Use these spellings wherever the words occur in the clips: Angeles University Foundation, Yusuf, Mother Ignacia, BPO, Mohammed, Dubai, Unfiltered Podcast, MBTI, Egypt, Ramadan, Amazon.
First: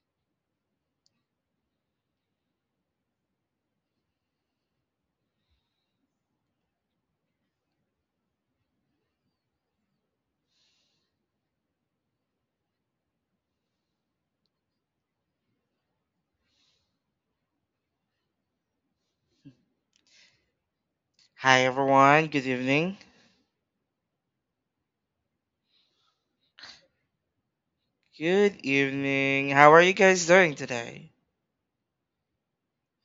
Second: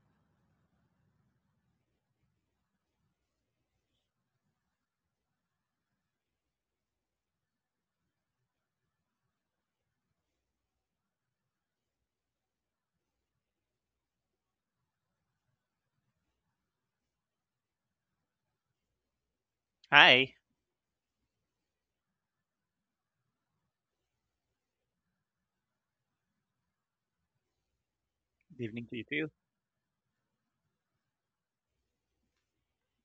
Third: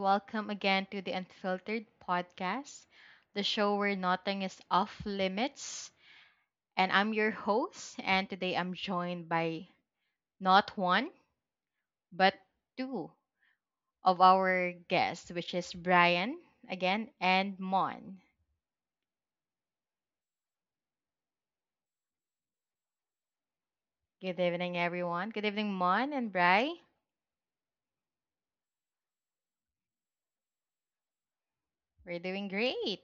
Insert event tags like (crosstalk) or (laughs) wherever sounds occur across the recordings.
Welcome again to the Unfiltered Podcast, the show where nothing is off limits. And I'm your host, and today I'm joined by not one, but two of our guests, which is Brian again and Mon. Hi, Hi everyone, good evening. Good evening, everyone. Good evening, Mon and Bri. good Good evening to you too. evening. How are you guys doing today? We're doing great.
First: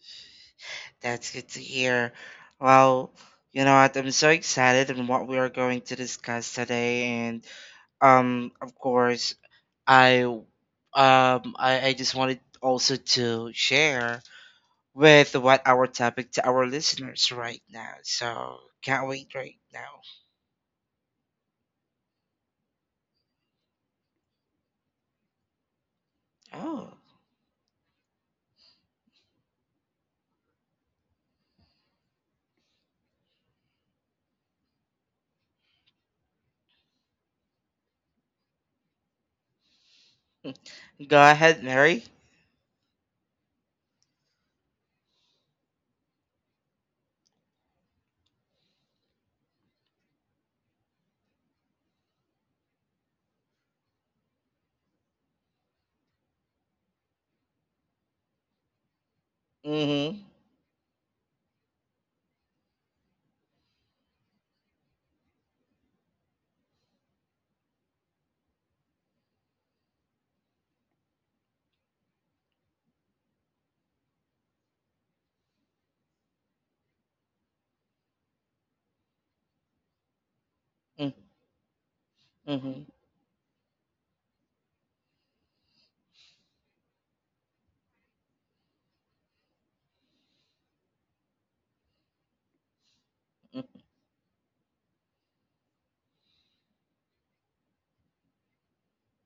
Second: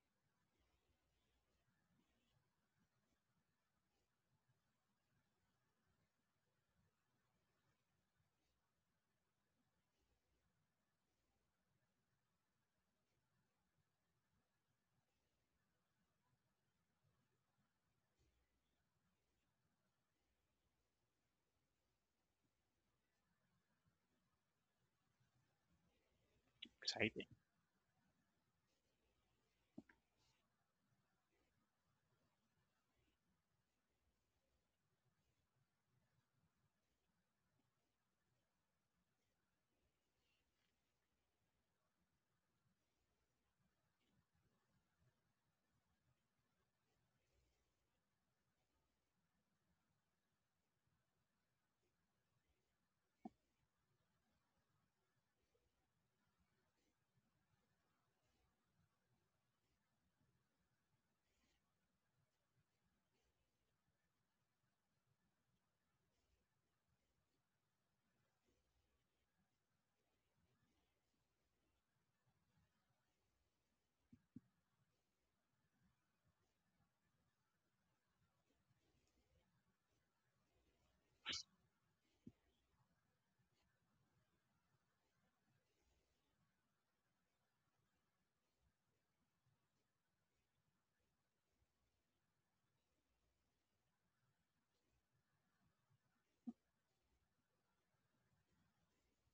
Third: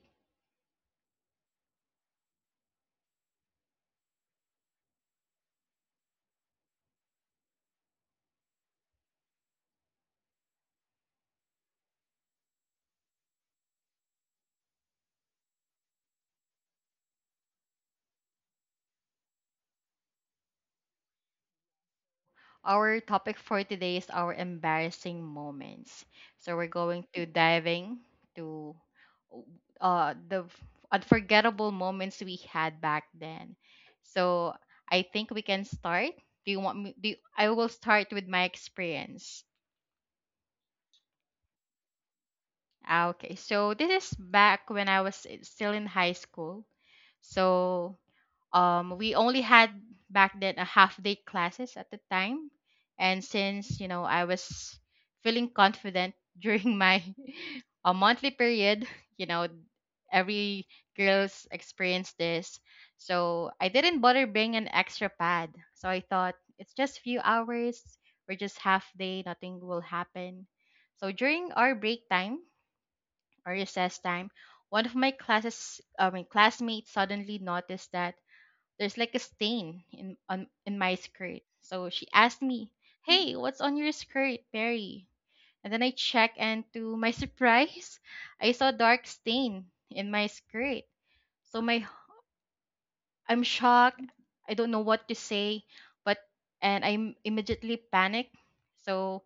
That's good to hear. Well, you know what? I'm so excited on what we are going to discuss today, and of course, I um, I just wanted also to share with what our topic to our listeners right now. So can't wait right now. Our topic for today is our embarrassing moments. So we're Oh, going Exciting. to diving to uh the f- unforgettable moments we had back then. So I think we can start. Do you want me do you, I will start with my experience. go ahead, Mary. Okay. So this is back when I was still in high school. So we only had back then a half day classes at the time and since you know I was feeling confident during my (laughs) a monthly period (laughs) you know Mm-hmm. every girls experience this, so I didn't bother bring an extra pad. So I thought it's just few hours, we're just half day, nothing will happen. So during our break time or recess time, one of my classes I mean classmates suddenly noticed that there's like a stain in my Mm-hmm. skirt. So she asked me, Mm-hmm. "Hey, what's on your skirt, Perry?" And then I check, and to my (laughs) surprise, I saw a dark stain in my skirt. So my I'm shocked. I don't know what to say, but and I immediately panicked. So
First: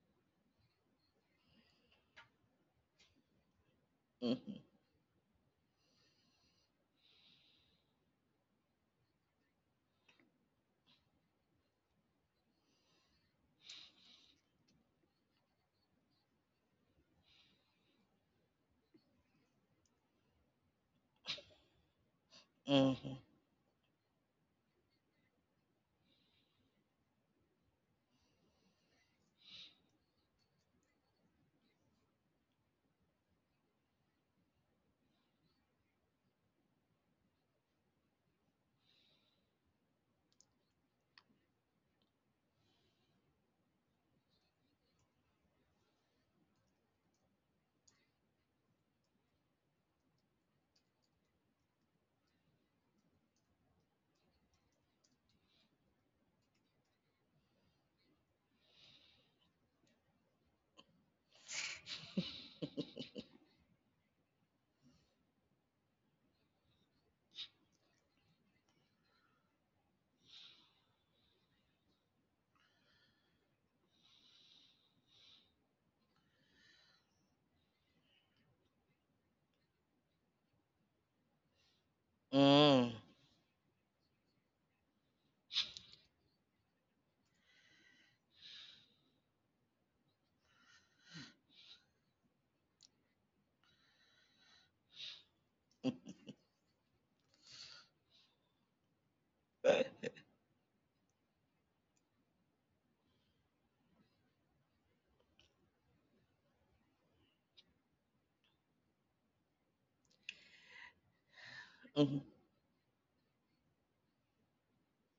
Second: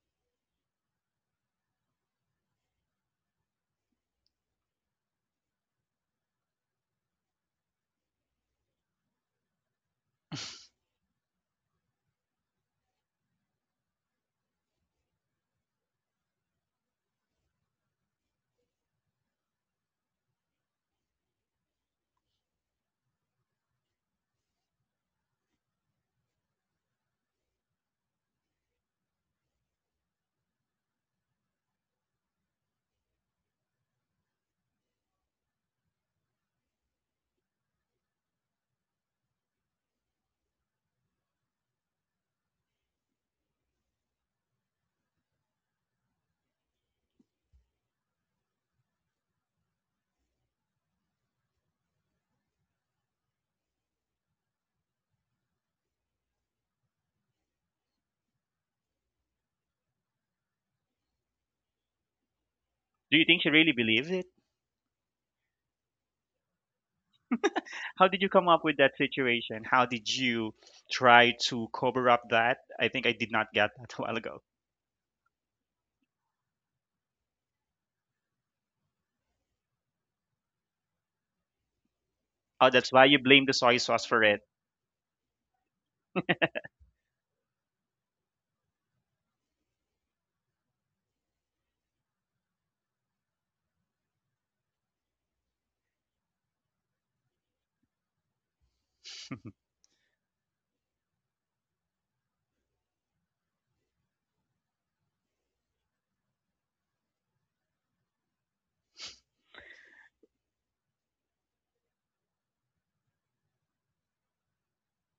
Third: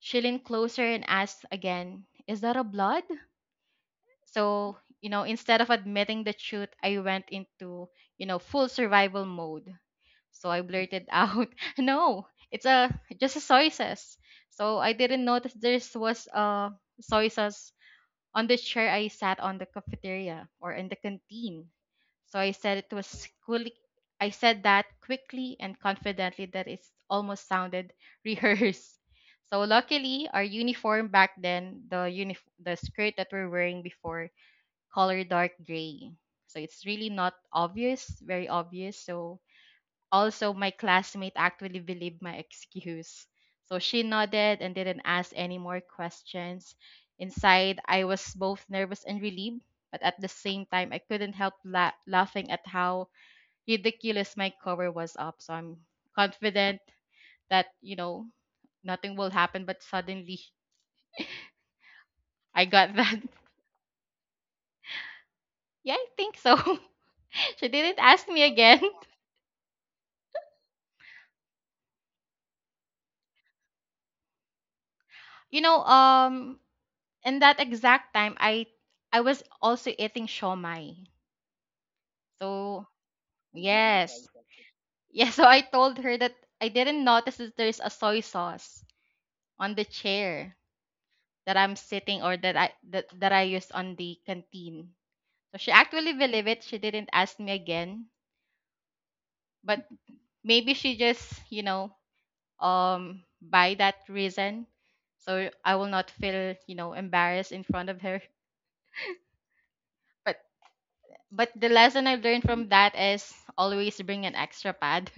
she leaned closer and asked again, "Is that a blood?" Mm-hmm. So instead of admitting the truth, I went into full survival mode. So I blurted out, (laughs) "No, it's a just a soy sauce." So I didn't notice there was a soy sauce on the chair I sat on the cafeteria or in the canteen. So I said it Mm-hmm. was quickly. I said that quickly and confidently that it almost sounded (laughs) rehearsed. So luckily, our uniform back then, the skirt that we're wearing before, color dark gray. So it's really not obvious, very obvious. So also, my classmate actually believed my excuse. So she nodded and didn't ask any more questions. Inside, I was both nervous and relieved, but at the same time, I couldn't help laughing at how ridiculous my cover was up. So I'm confident that, nothing will happen, but suddenly I got Do that. you (laughs) think she really believes it? Yeah, I think so. (laughs) She didn't How did ask you me come up with again. that (laughs) situation? How did you try to cover up that? I think I did not get that (laughs) a while ago. You know, um, in that exact time, I was also eating shawmai. Oh, So, that's Hum. why you blame the soy yeah, sauce yes, for it. exactly. (laughs) Yeah, so I told her that I didn't notice that there's a soy sauce on the chair that I'm sitting or that I used on the canteen. So she actually believed it. She didn't ask me again, (laughs) but maybe she just, by that reason. So I will not feel, embarrassed in front of her. But but the lesson I (laughs) learned from that is always bring an extra pad.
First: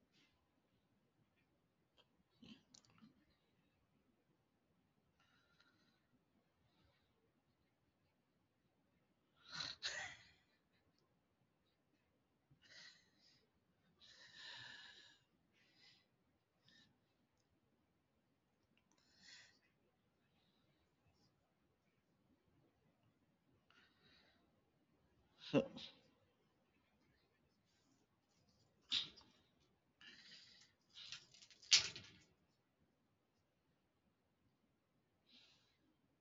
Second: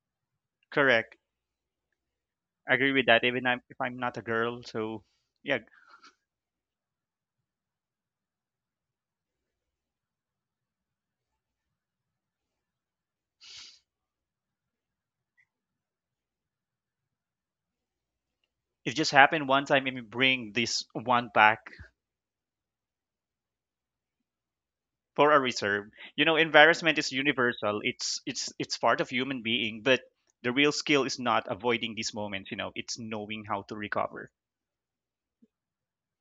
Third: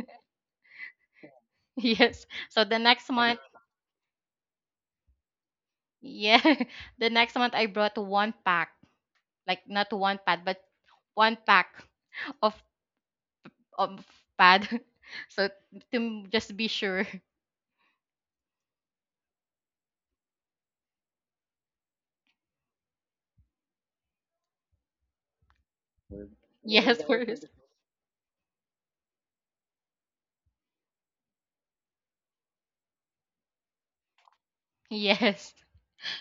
Correct. (laughs) Yes. So I the agree next with that. I Even if I'm not a girl, so yeah, Yeah. (laughs) The next month I brought one pack, like not one pad, but one pack of of pad. (laughs) So to just be sure. it just happened one time. Let me bring this one back, for a reserve. (laughs) You Word. Well, know, yes, embarrassment that is for us. (laughs) universal. It's part of human being, but the real skill is not avoiding these moments, it's knowing how to recover. Yes.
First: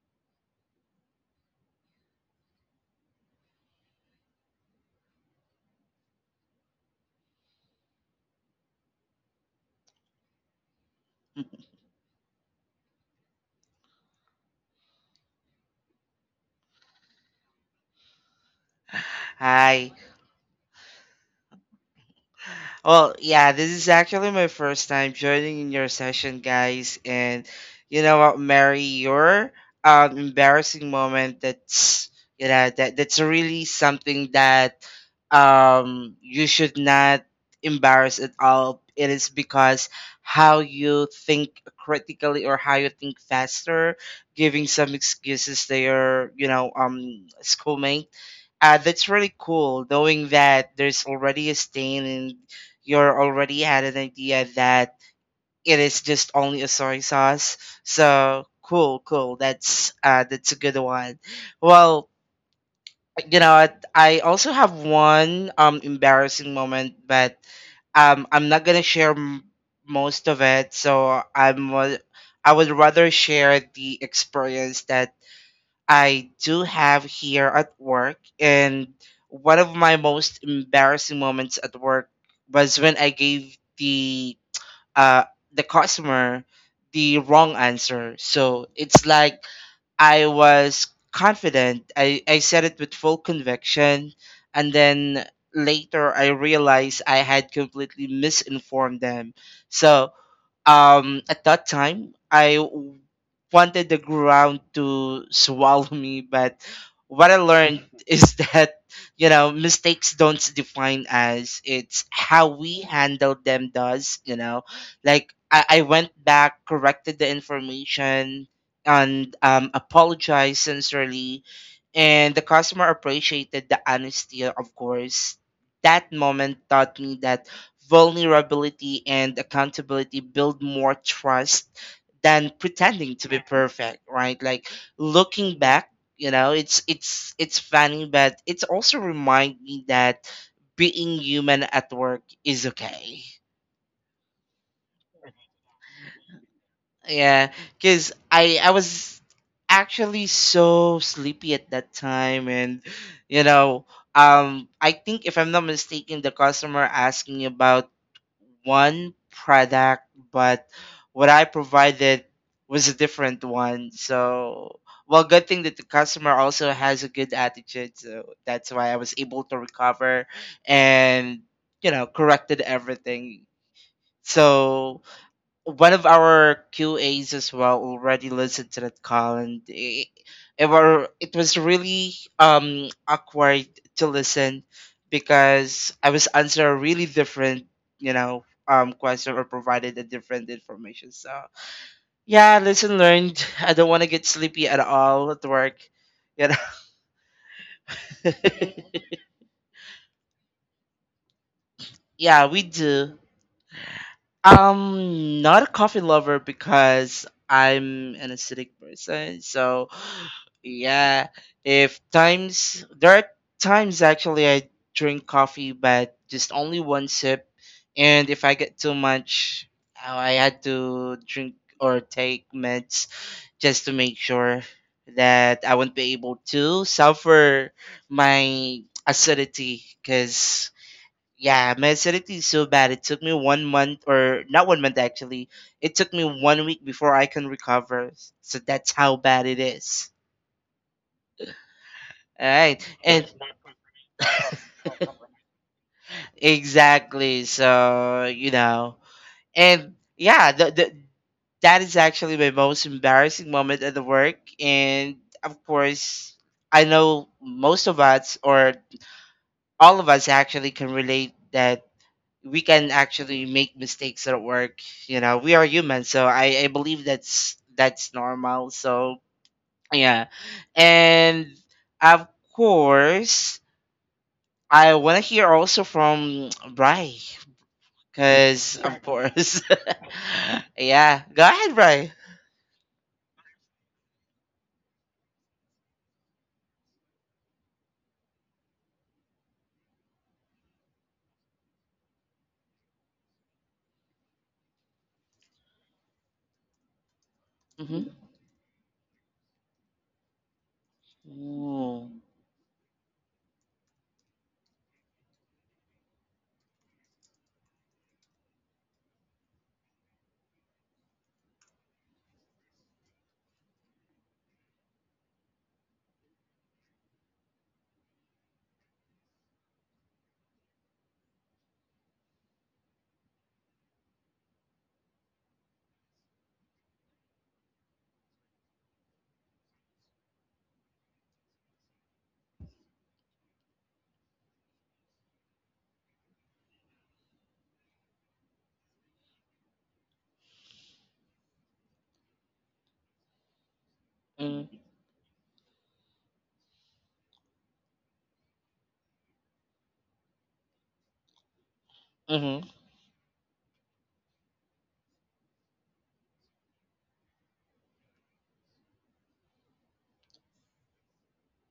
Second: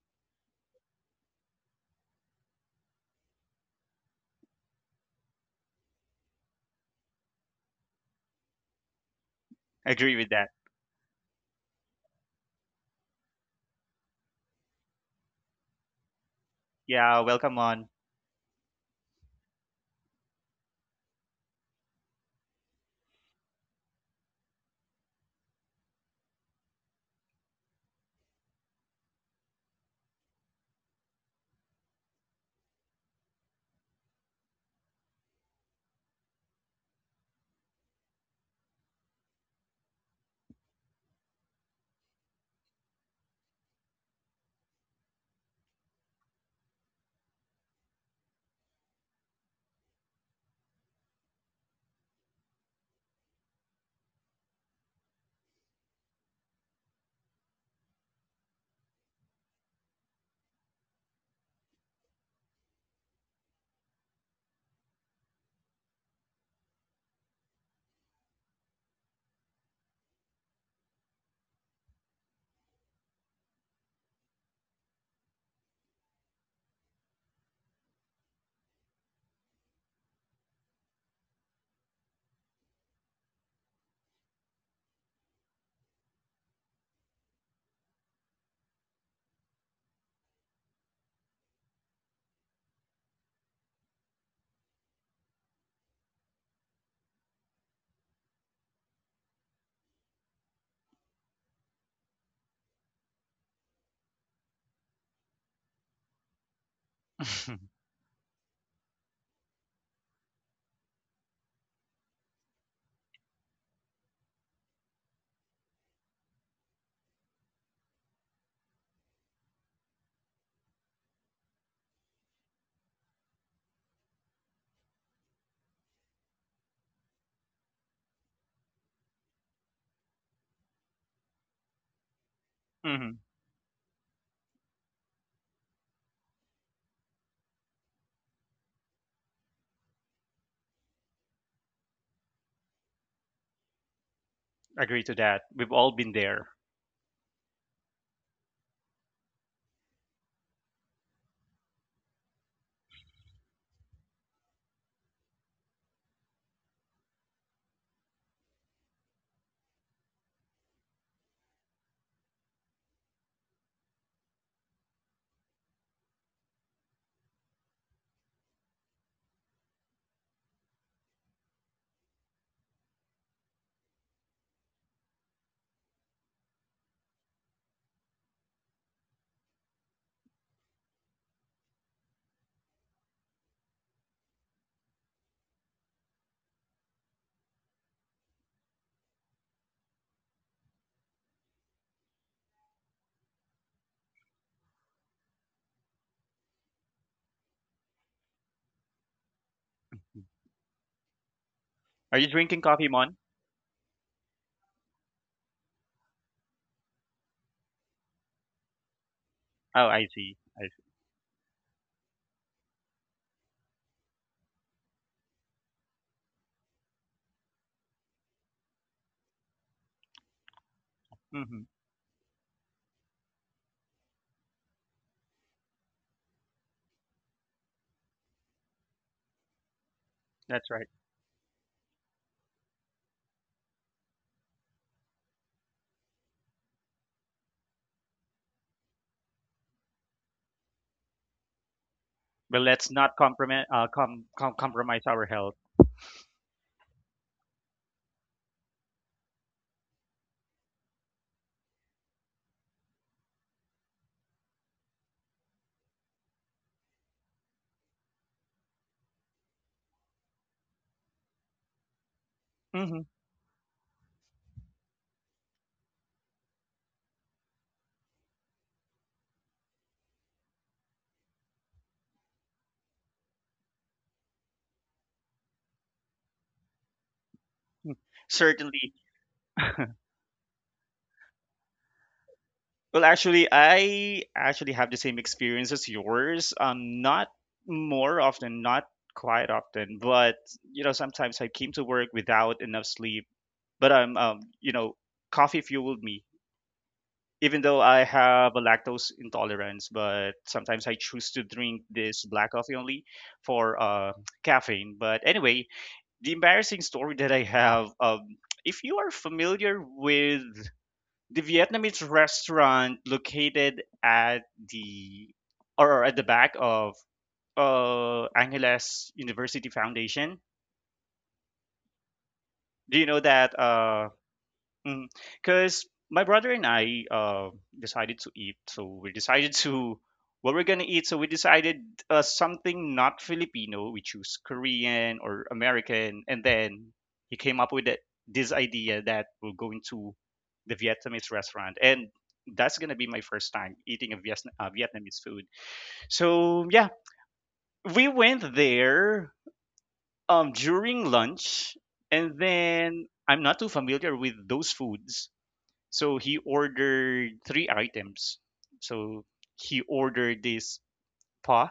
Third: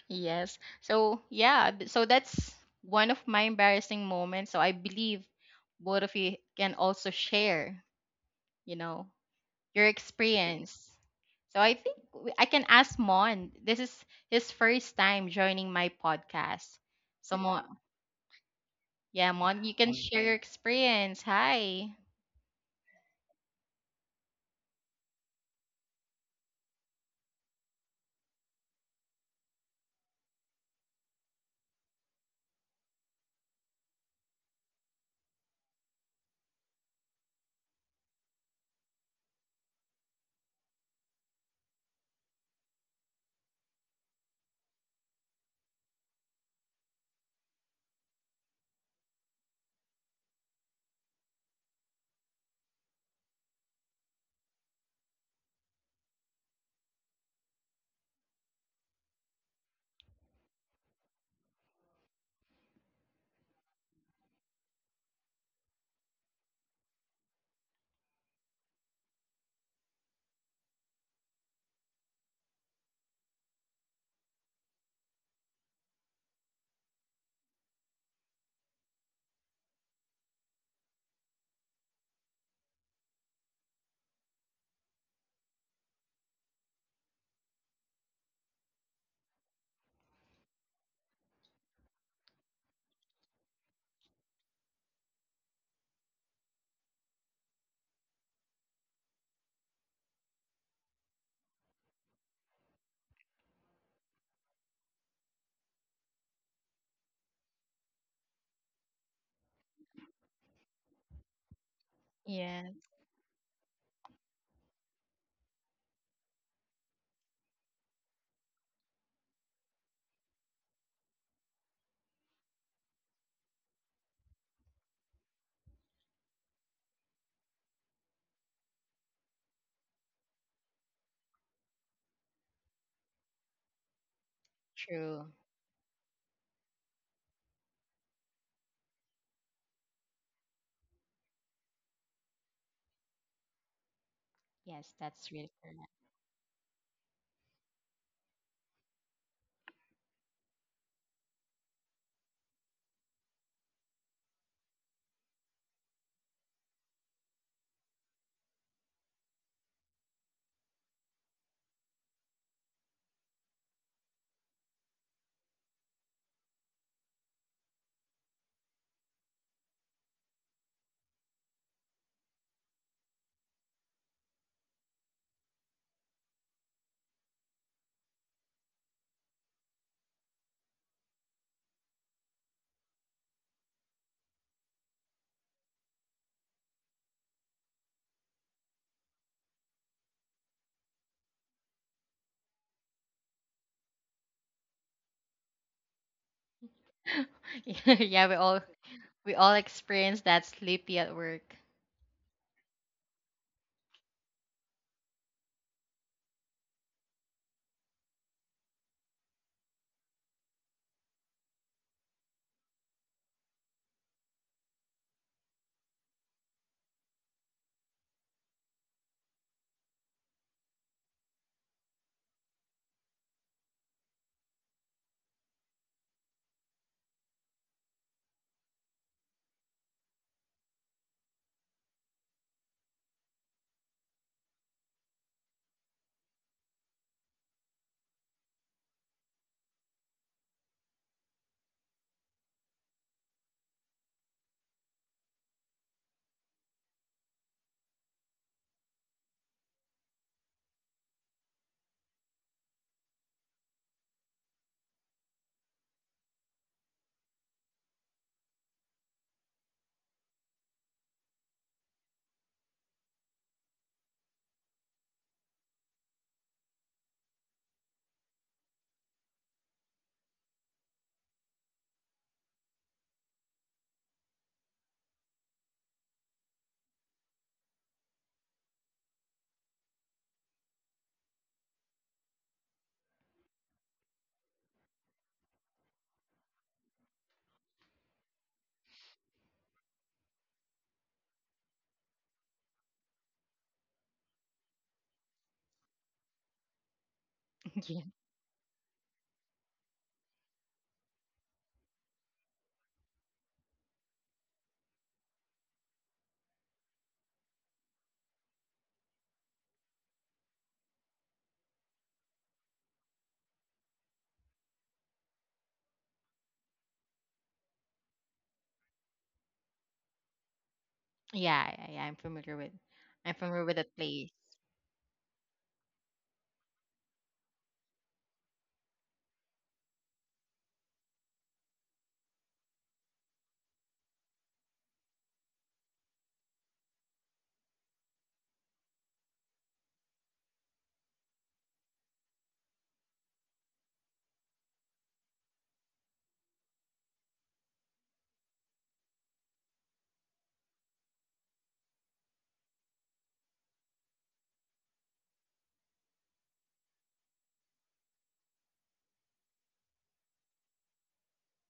Yes. So yeah, so that's one of my embarrassing moments. So I believe both of you can also share, you know, your Agree with that. experience. So I think I can ask Mon. This is his first time joining my podcast. Yeah, So welcome Mon, on. yeah, Mon, you Ai, can share your experience. Hi. well, yeah, this is actually my first time joining in your session, guys. And you know what, Mary, your embarrassing moment, that's really something that you should not embarrass at all. It is because how you think critically or how you think faster, giving some excuses to your, you know, schoolmate, that's really cool, knowing that there's already a stain in, you're already had an idea that it is just only a soy sauce. So cool, cool. That's a good one. Well, you know what, I also have one embarrassing moment, but I'm not gonna share most of it. So I would rather share the experience that I do have here at work, and one of my most embarrassing moments at work was when I gave the uh, the customer the wrong answer. So it's like I was confident. I said it with full conviction. And then later I realized I had completely misinformed them. So at that time wanted the ground to swallow me, but what I (laughs) learned (laughs) is that, you know, mistakes don't define us. It's how Yeah, we handle them does, you know, like I went back, corrected the information and apologized sincerely, and the customer appreciated the honesty. Of course, that moment taught me that vulnerability and accountability build more trust than pretending Hmm. to be perfect, right? Like true. looking back, you know, it's funny, but it's also remind me that being human at work is okay. Yes, Agree to that's that. really We've all correct. been there. Yeah, because I was actually so sleepy at that time, and, you know, I think if I'm not mistaken, the customer asked me about one product, but what I provided was a different one. So, well, good thing that the customer also has a good attitude, so that's why I was able to recover and, you know, corrected everything. So one of our QAs as well already listened to that call, and it was really awkward to listen, because I was answering a really different, you know, question, or provided a different information. So yeah, lesson learned. I don't want to get sleepy at all at work, you know. (laughs) Yeah, yeah, we all experience that sleepy at work. (laughs) Are you Yeah, we drinking coffee, do. Mon? Not a coffee lover because I'm an acidic person. Oh, So, I see. I see. yeah, if times there are times actually I drink coffee, but just only one sip, and if I get too much, oh, I had to drink Mm-hmm. or take meds just to make sure that I won't be able to suffer my acidity, That's because right. yeah, my acidity is so bad. It took me one month, or not one month actually. It took me one week before I can recover. So that's how bad it is. All But let's right, not and compromise (laughs) our health. exactly. So you know, and yeah, the that is actually my most embarrassing moment at the work. And of course, I know most of us, or all of us actually, can relate that we can Hmm. actually make mistakes at work. You know, we are human, so I believe that's normal. So yeah, and of course, I want to hear also from Bry, because Certainly. of course, (laughs) yeah. Go ahead, Bry. Well, actually, I actually have the same experience as yours. Not more often, not quite often, but sometimes I came to work without enough sleep. But coffee fueled me. Even though (laughs) I Yeah, Mhm. have a lactose intolerance, but sometimes I choose to drink Ooh. this black coffee only for caffeine. But anyway, the embarrassing story that I have, if you are familiar with the Vietnamese restaurant located the at the back of Angeles University Foundation, yeah, yeah, yeah, do you know I'm that? familiar with that place. Because my brother and I decided to eat, so we decided to what we're gonna eat. So we decided something not Filipino. We choose Korean or American, and then he came up with this idea that we're going to the Vietnamese restaurant, and that's gonna be my first time eating a Mhm. Vietnamese food. So yeah, we went there during lunch, and Mhm. then I'm not too familiar with those foods, so he ordered three items. So he ordered this pa.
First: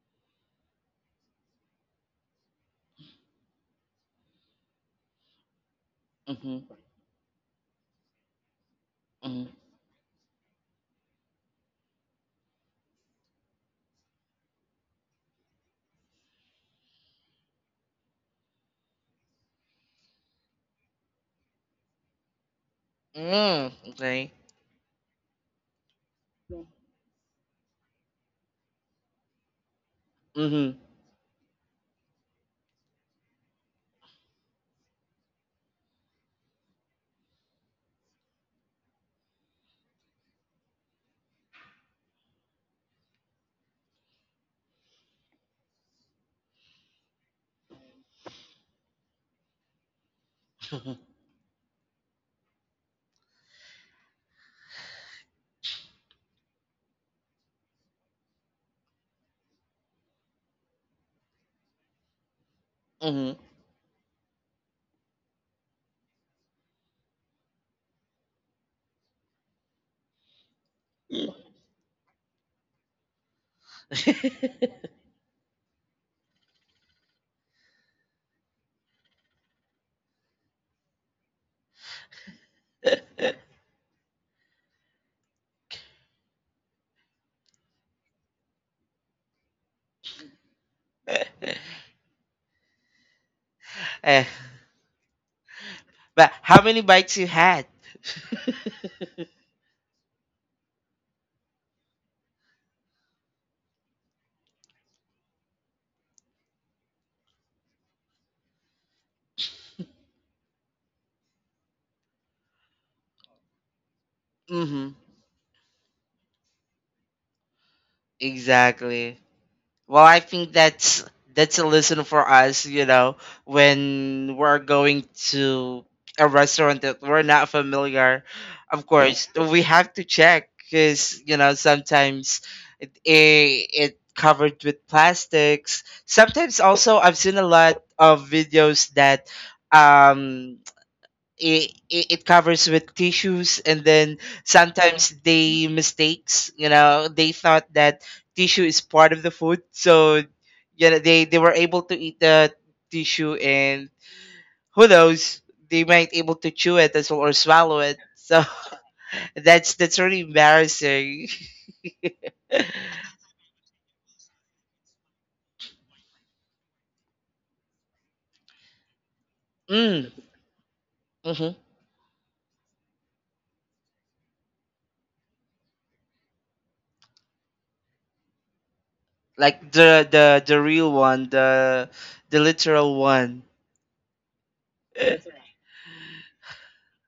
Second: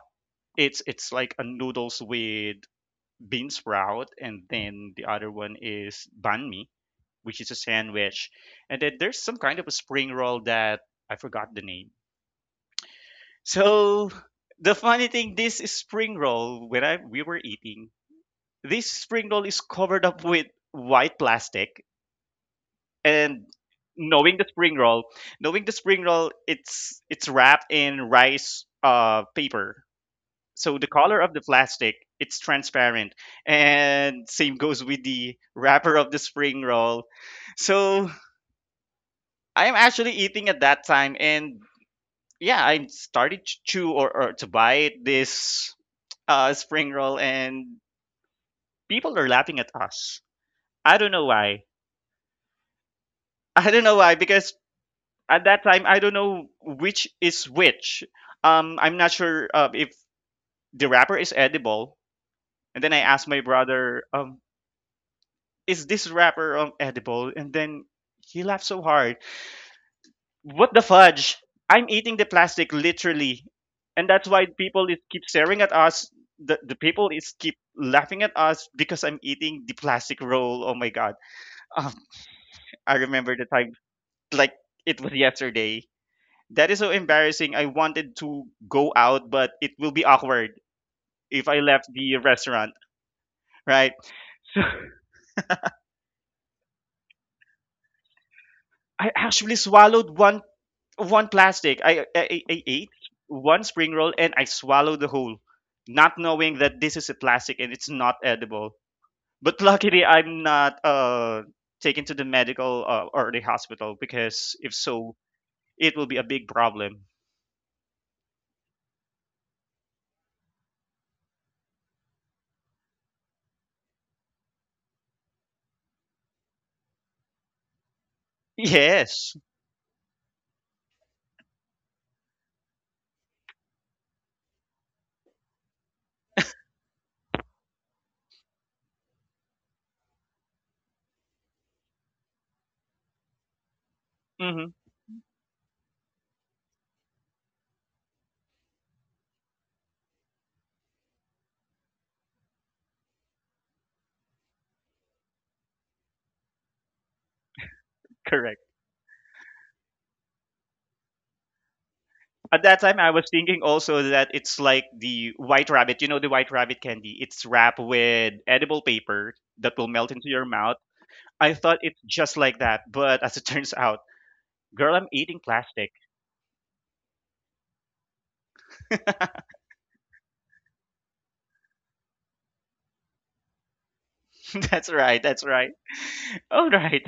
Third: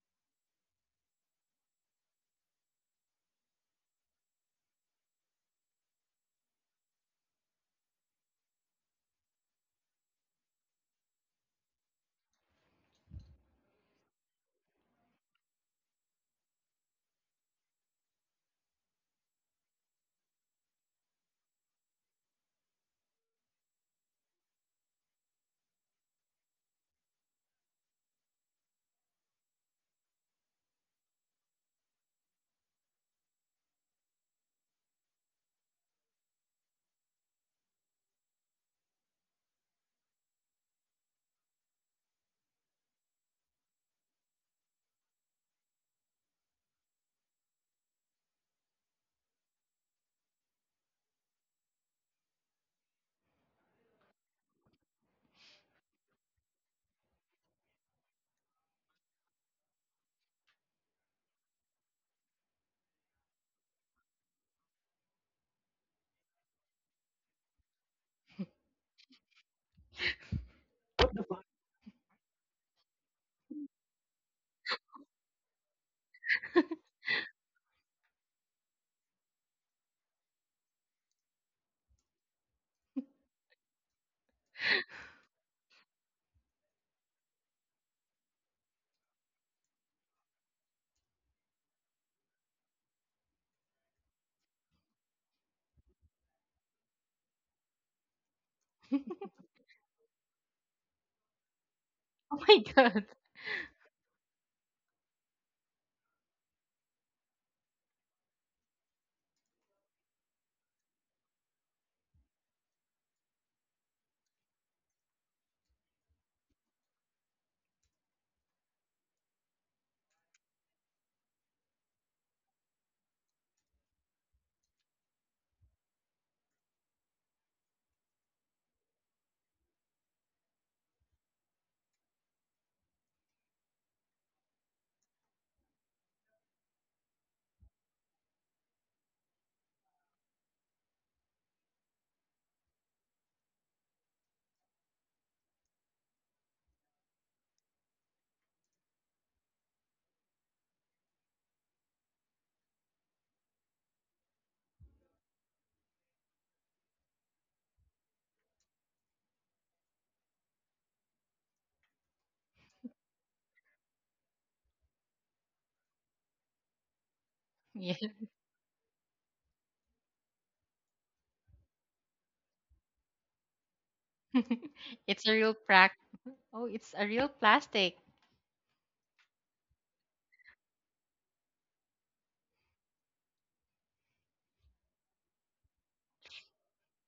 It's like a noodles with bean sprout, and then the other one is banh Mhm. mi, which is a sandwich, and then there's some Mhm. kind of a spring roll that I forgot the name. So the funny thing, this spring roll when I we were eating, this spring roll is covered up with white plastic. And Mm. Okay. knowing the spring roll, knowing the spring roll, it's wrapped in rice paper. Mhm. So the color of the plastic, it's transparent, and same goes with the wrapper of the spring roll. So I'm actually eating at that time, and yeah, I started to chew or to bite this spring roll, and people are laughing at us. I (laughs) don't know why. I don't know why, because at that time, I don't know which is which. I'm not sure if the wrapper is edible. And then I asked Mhm. my brother, is this wrapper edible? And then he laughed so hard. What the fudge! I'm eating the plastic, literally. And that's why people is keep staring at us. The people is keep laughing at us because I'm eating the plastic roll. Oh my god. um, I remember the time, like it was yesterday. That is so embarrassing. I wanted to go out, but it will be awkward if I left the restaurant, right? (laughs) Eh. (laughs) But how many bites you had? I (laughs) (laughs) actually swallowed one plastic. Oh my I ate god. one spring roll, and I swallowed the whole, not knowing that this is a plastic and it's not edible. But luckily, I'm not taken to the medical, or the hospital, because if Hmm. so, it will be a big problem. (laughs) Exactly. Well, I think that's a lesson for us, you know, when we're going to a restaurant that we're not familiar. Of course, Yes. we have to check, because you know sometimes it, it, it covered with plastics. Sometimes also I've seen a lot of videos that um it covers with tissues, and then Mm-hmm. sometimes they mistakes, you know, they thought that tissue is part of the food, so you know they were able to eat the tissue, and who knows, they might able to chew it as well, or swallow it. So Correct. (laughs) that's really embarrassing. At that time, I was thinking also that it's like the white rabbit. You know, the white rabbit candy. It's wrapped Yeah. with edible paper that will (laughs) melt Mm. into your mouth. I Hmm. thought it's just like that, but as it (laughs) turns out, (laughs) girl, I'm It's a eating real plastic. prac. Oh, it's a real plastic. Like the real one, the literal one. (laughs) (laughs) That's right. That's right. (laughs) All right.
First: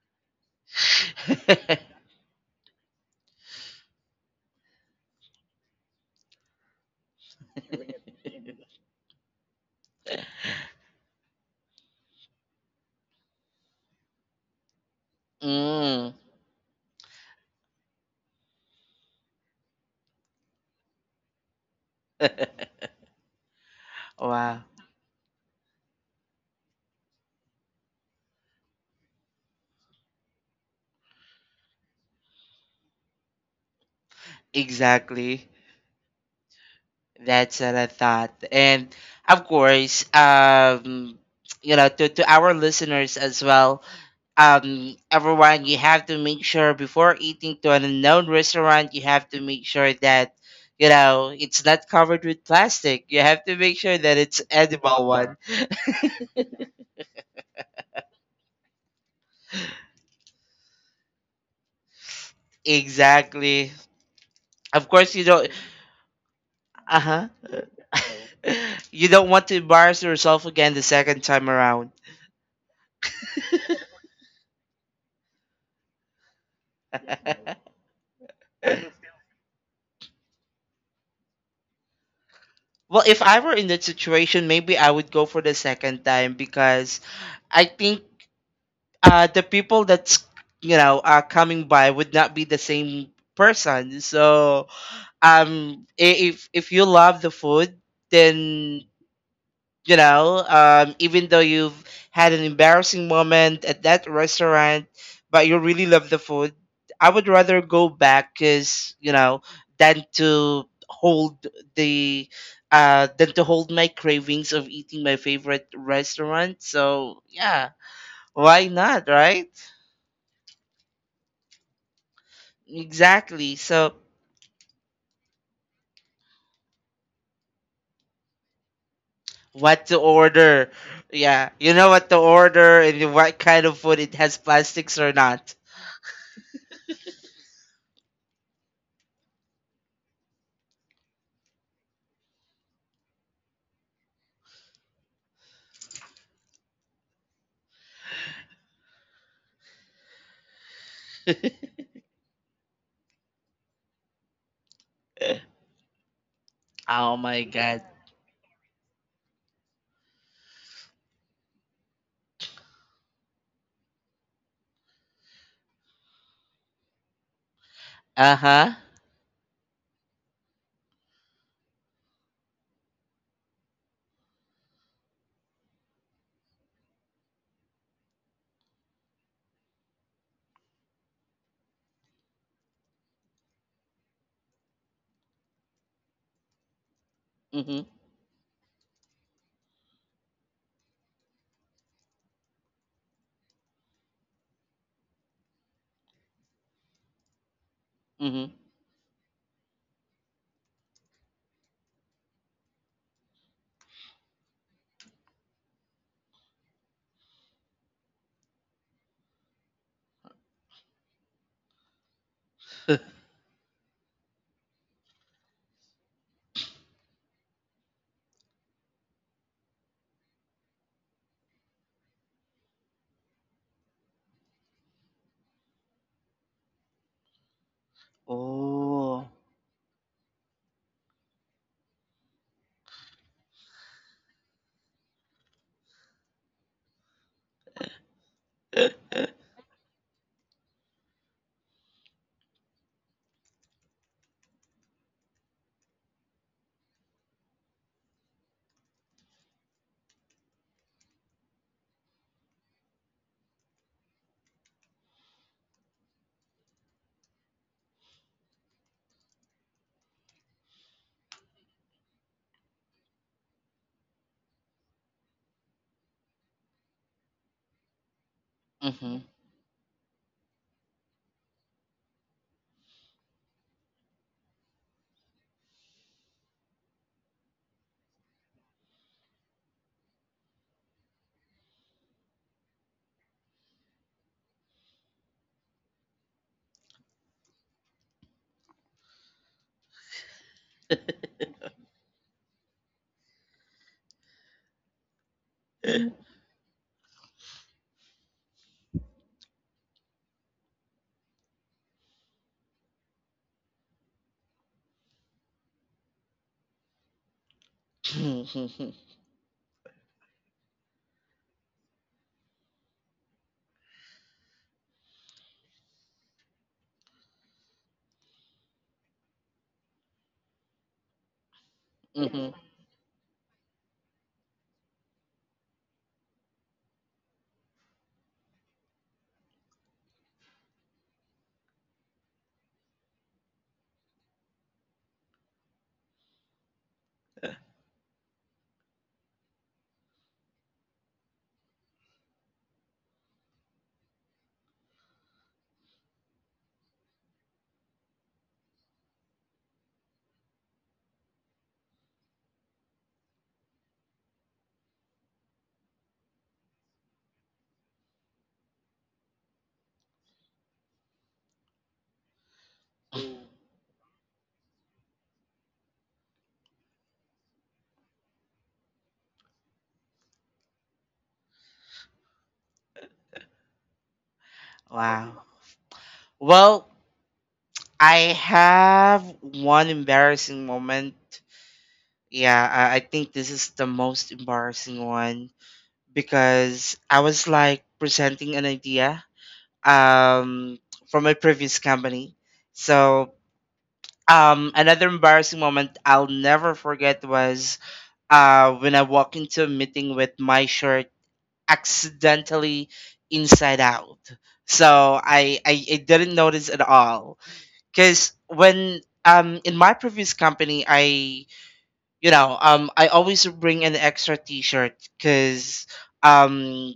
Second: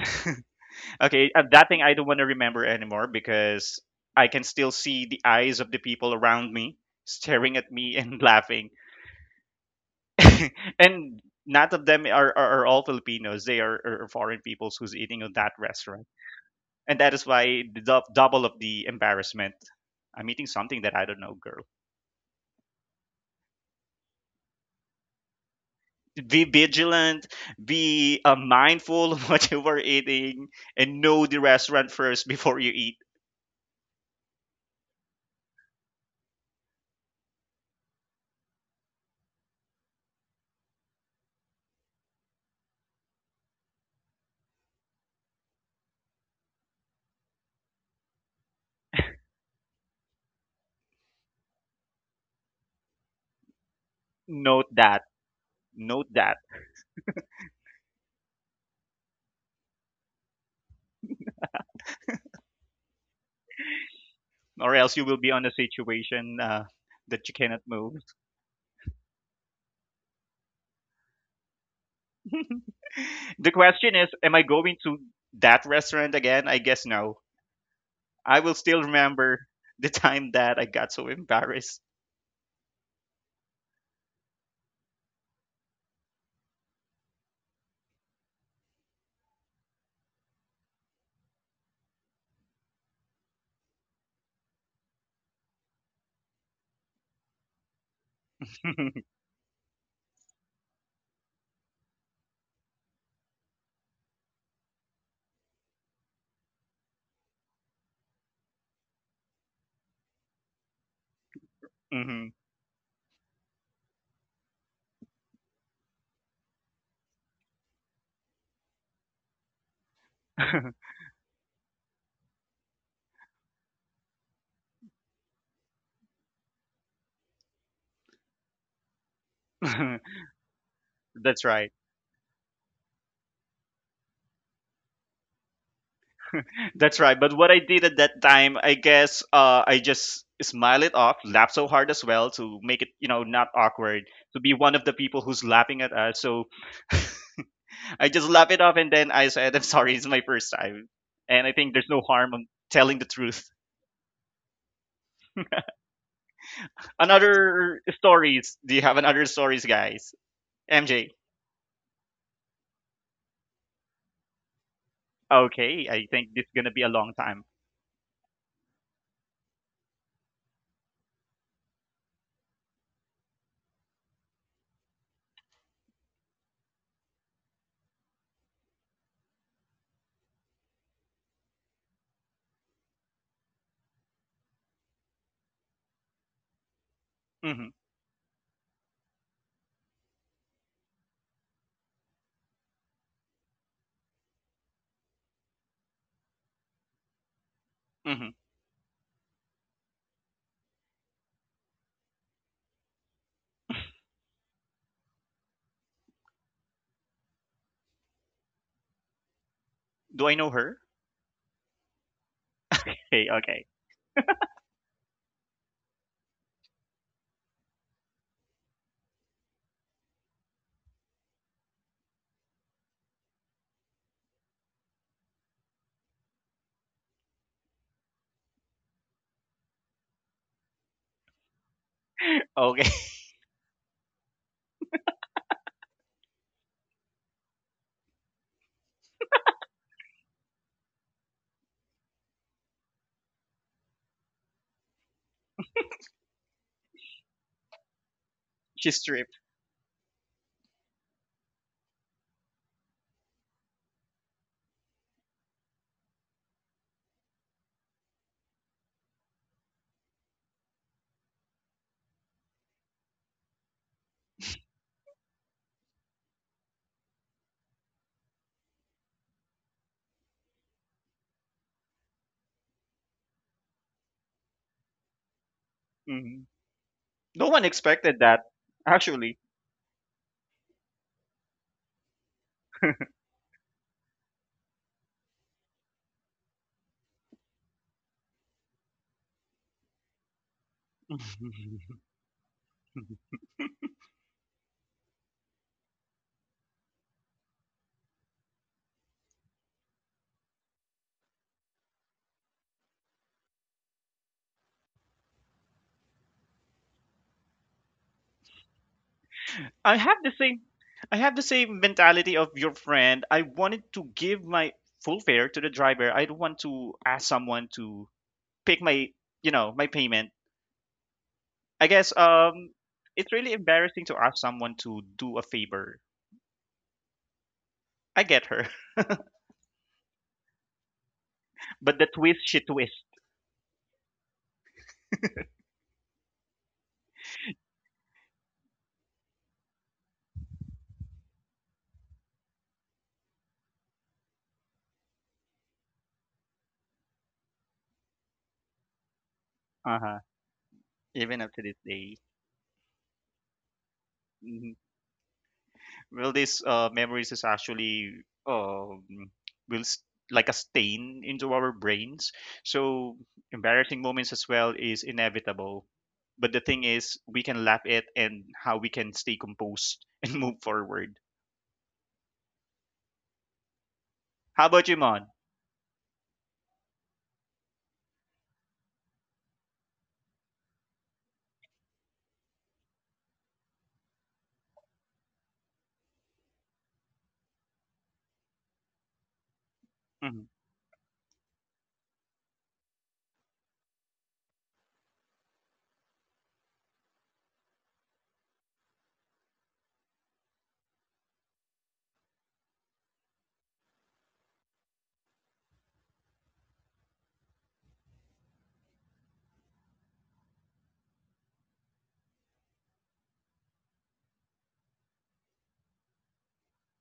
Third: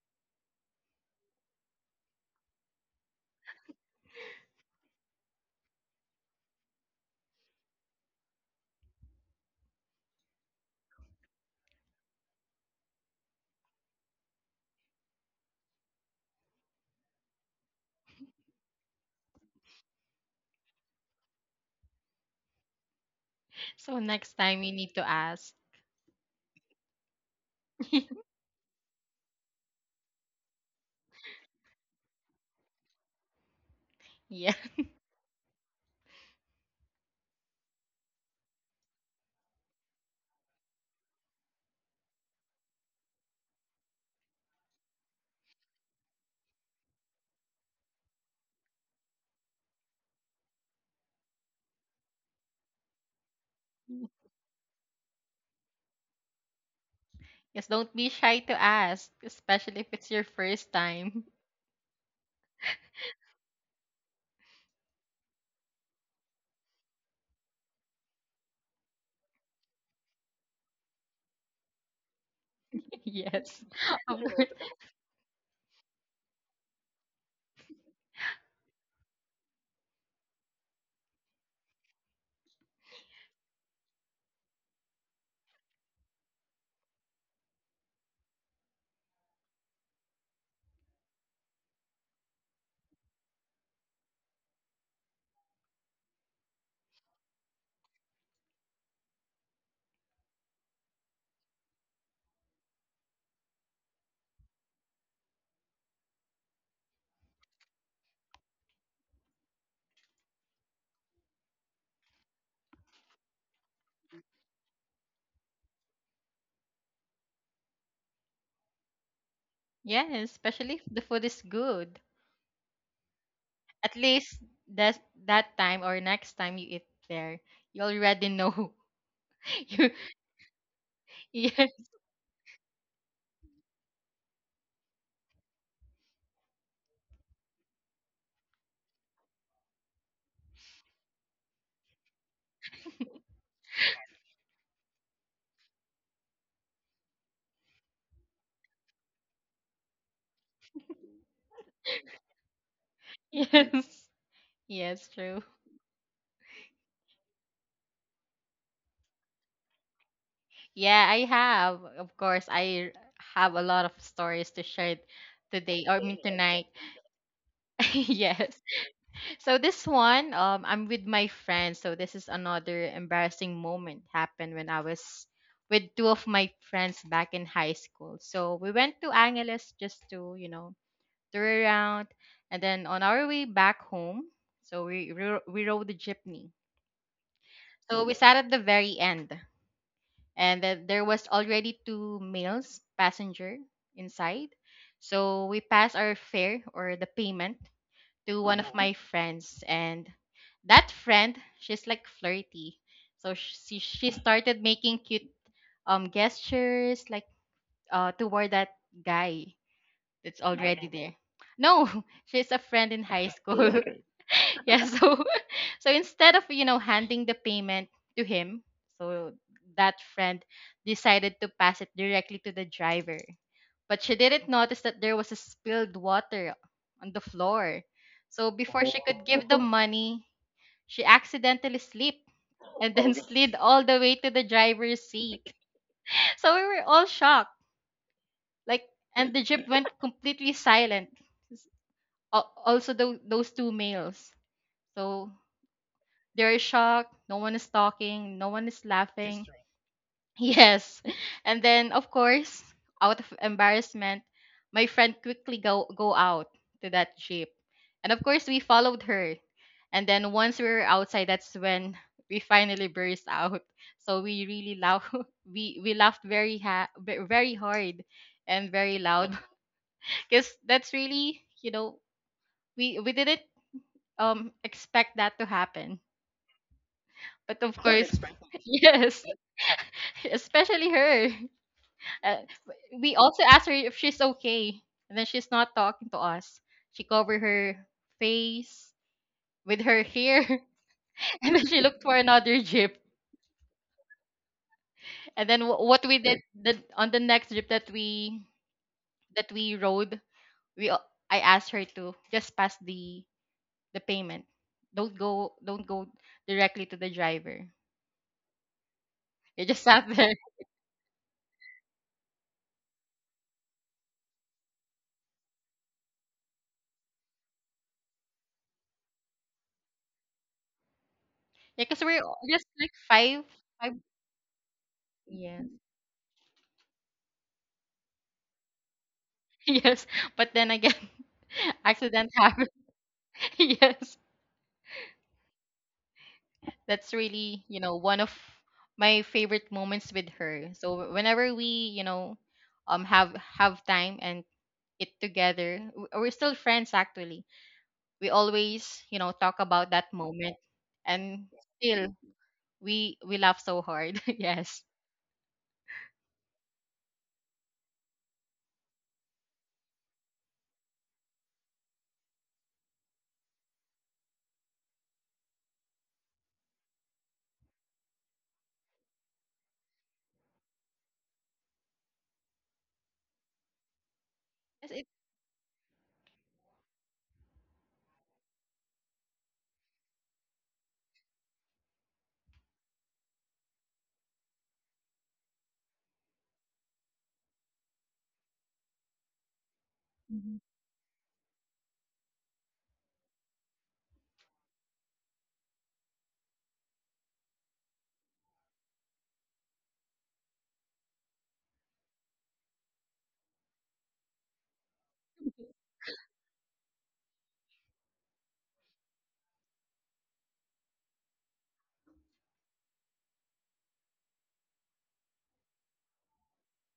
(laughs) Okay. That thing I don't want to remember anymore, because I can still see the eyes of the people around me staring at me and (laughs) laughing. (laughs) And none of them are all Filipinos. They are foreign peoples who's eating at that restaurant. Mm. And that is why the double of the embarrassment. I'm eating something that I don't know, girl. (laughs) So next Wow. time you need to ask. Be vigilant, be (laughs) mindful of (laughs) what you were eating, and know the restaurant first before you eat. Yeah. Exactly. That's what I thought. And of course, you know, to our listeners as well, everyone, you have to make sure before eating to an unknown restaurant. You have to make sure that, you know, it's not covered with plastic. You have to make sure that it's Note that. edible one. Note that. Yes, don't be shy to ask, especially if it's your first time. Exactly. Or Of else you will course, you be on a don't, situation, that uh-huh. you cannot move. (laughs) You don't want to embarrass yourself again the second time around. (laughs) (laughs) The Yes. question is, (laughs) Oh, am I going to that restaurant again? I guess no. I will still (laughs) remember the time that I got so embarrassed. Well, if I were in that situation, maybe I would go for the second time, because I think, the people that's, you know, are coming by would not be the same person. So if you love the food, then, (laughs) you know, even though you've had an embarrassing moment at that restaurant, but you really love the food, I would rather go back. Because, you know, than to hold Hmm. the, than to hold my cravings of eating my favorite restaurant. So yeah, why not, right? yes, especially if (laughs) the food is good. Exactly. So At least that that time or next time you eat there, you already know. (laughs) what to order, That's yeah, You right. you yes, know what to order, and what kind of food it has plastics or not. That's right. But what I did at that time, I guess, I just smile it off, laugh so hard as well to make it, not awkward, to be one of the people who's laughing at us. So (laughs) I just laugh it off, and then I said, I'm sorry, it's my first time. And I (laughs) think there's no harm in telling the (laughs) truth. yes, yes, true. Oh my Another god. stories. Do you have another stories, guys? Yeah, MJ. I have. Of course, I have a lot of stories to share Okay, today or I I mean think this is gonna tonight. be a long time. (laughs) Yes. Uh-huh. So this one, I'm with my friends. So this is another embarrassing moment happened when I was with two of my friends back in high school. So we went to Angeles just to, you know, turn around, and then on our way back home, so we rode the jeepney. Hmm. Mhm. So we sat at the very end, and then there was already two males passenger inside. So we passed our fare or the payment Hmm. to Mhm. one of Mm-hmm. my friends, and that friend, she's like flirty. So she started making cute gestures like toward that guy Do I that's know her? already there. No, (laughs) she's a friend in Okay, (laughs) high okay. school. (laughs) Yeah, so (laughs) so instead of you know handing the payment to him, so that friend decided to pass it directly to the driver, but she didn't notice that there was a spilled water on the floor. So before she could Oh. give the money, she accidentally slipped (laughs) Okay. and then (laughs) slid all the way to the driver's seat. So we were all shocked, like, and the jeep went completely silent. Also those two males so they're shocked. No one is talking. No one (laughs) is She's stripped. laughing. Just (laughs) yes. And then, of course, out of embarrassment, my friend quickly go out to that jeep. And of course, we followed her. And then once we were outside, that's when we finally burst out. So we really laugh. (laughs) We laughed very very hard and very Mhm. loud. (laughs) Because that's really you know we didn't expect that to happen. Hmm. No But one of Who would course, expected that, expect (laughs) that? Yes, actually. (laughs) especially her. Uh, we also asked her if she's okay, and then she's not talking to us. She covered her face with her hair, (laughs) and then (laughs) she looked for another jeep. And then what we (laughs) did the, on the next jeep that we rode, we a- I asked her to just pass the payment. Don't go directly to the driver. You just I sat (laughs) have the there same mentality of your friend. I wanted to give my full fare to the driver. I don't want to ask someone to pick my payment. I because guess we're all Mhm. just like it's five really five embarrassing to ask someone to do a yeah. favor. I get her. (laughs) (laughs) Yes, but then again, (laughs) But the accident twist she happen. twists. (laughs) Yes, that's really, you know, one of my favorite moments with her. So whenever we, you know, have time and it together, we're still friends actually. We always, you know, talk about that Uh-huh. moment Even and up to this day. still we laugh so hard. (laughs) Yes. Well, these memories is actually um will like a stain into our brains, so embarrassing moments as well is inevitable. But the thing is, we can laugh it and how we can stay composed (laughs) and move forward. How about Yes, you, it- Mon? Wow. Well, I have one embarrassing moment. Yeah, I think this is the most embarrassing one, because I was like presenting an idea Hmm. Mhm. um from my previous company. So another embarrassing moment I'll never forget was, when I walk into a meeting with my shirt accidentally inside out. So I didn't notice at all. Because when in my previous company, I, you know, I always bring an extra T-shirt, because um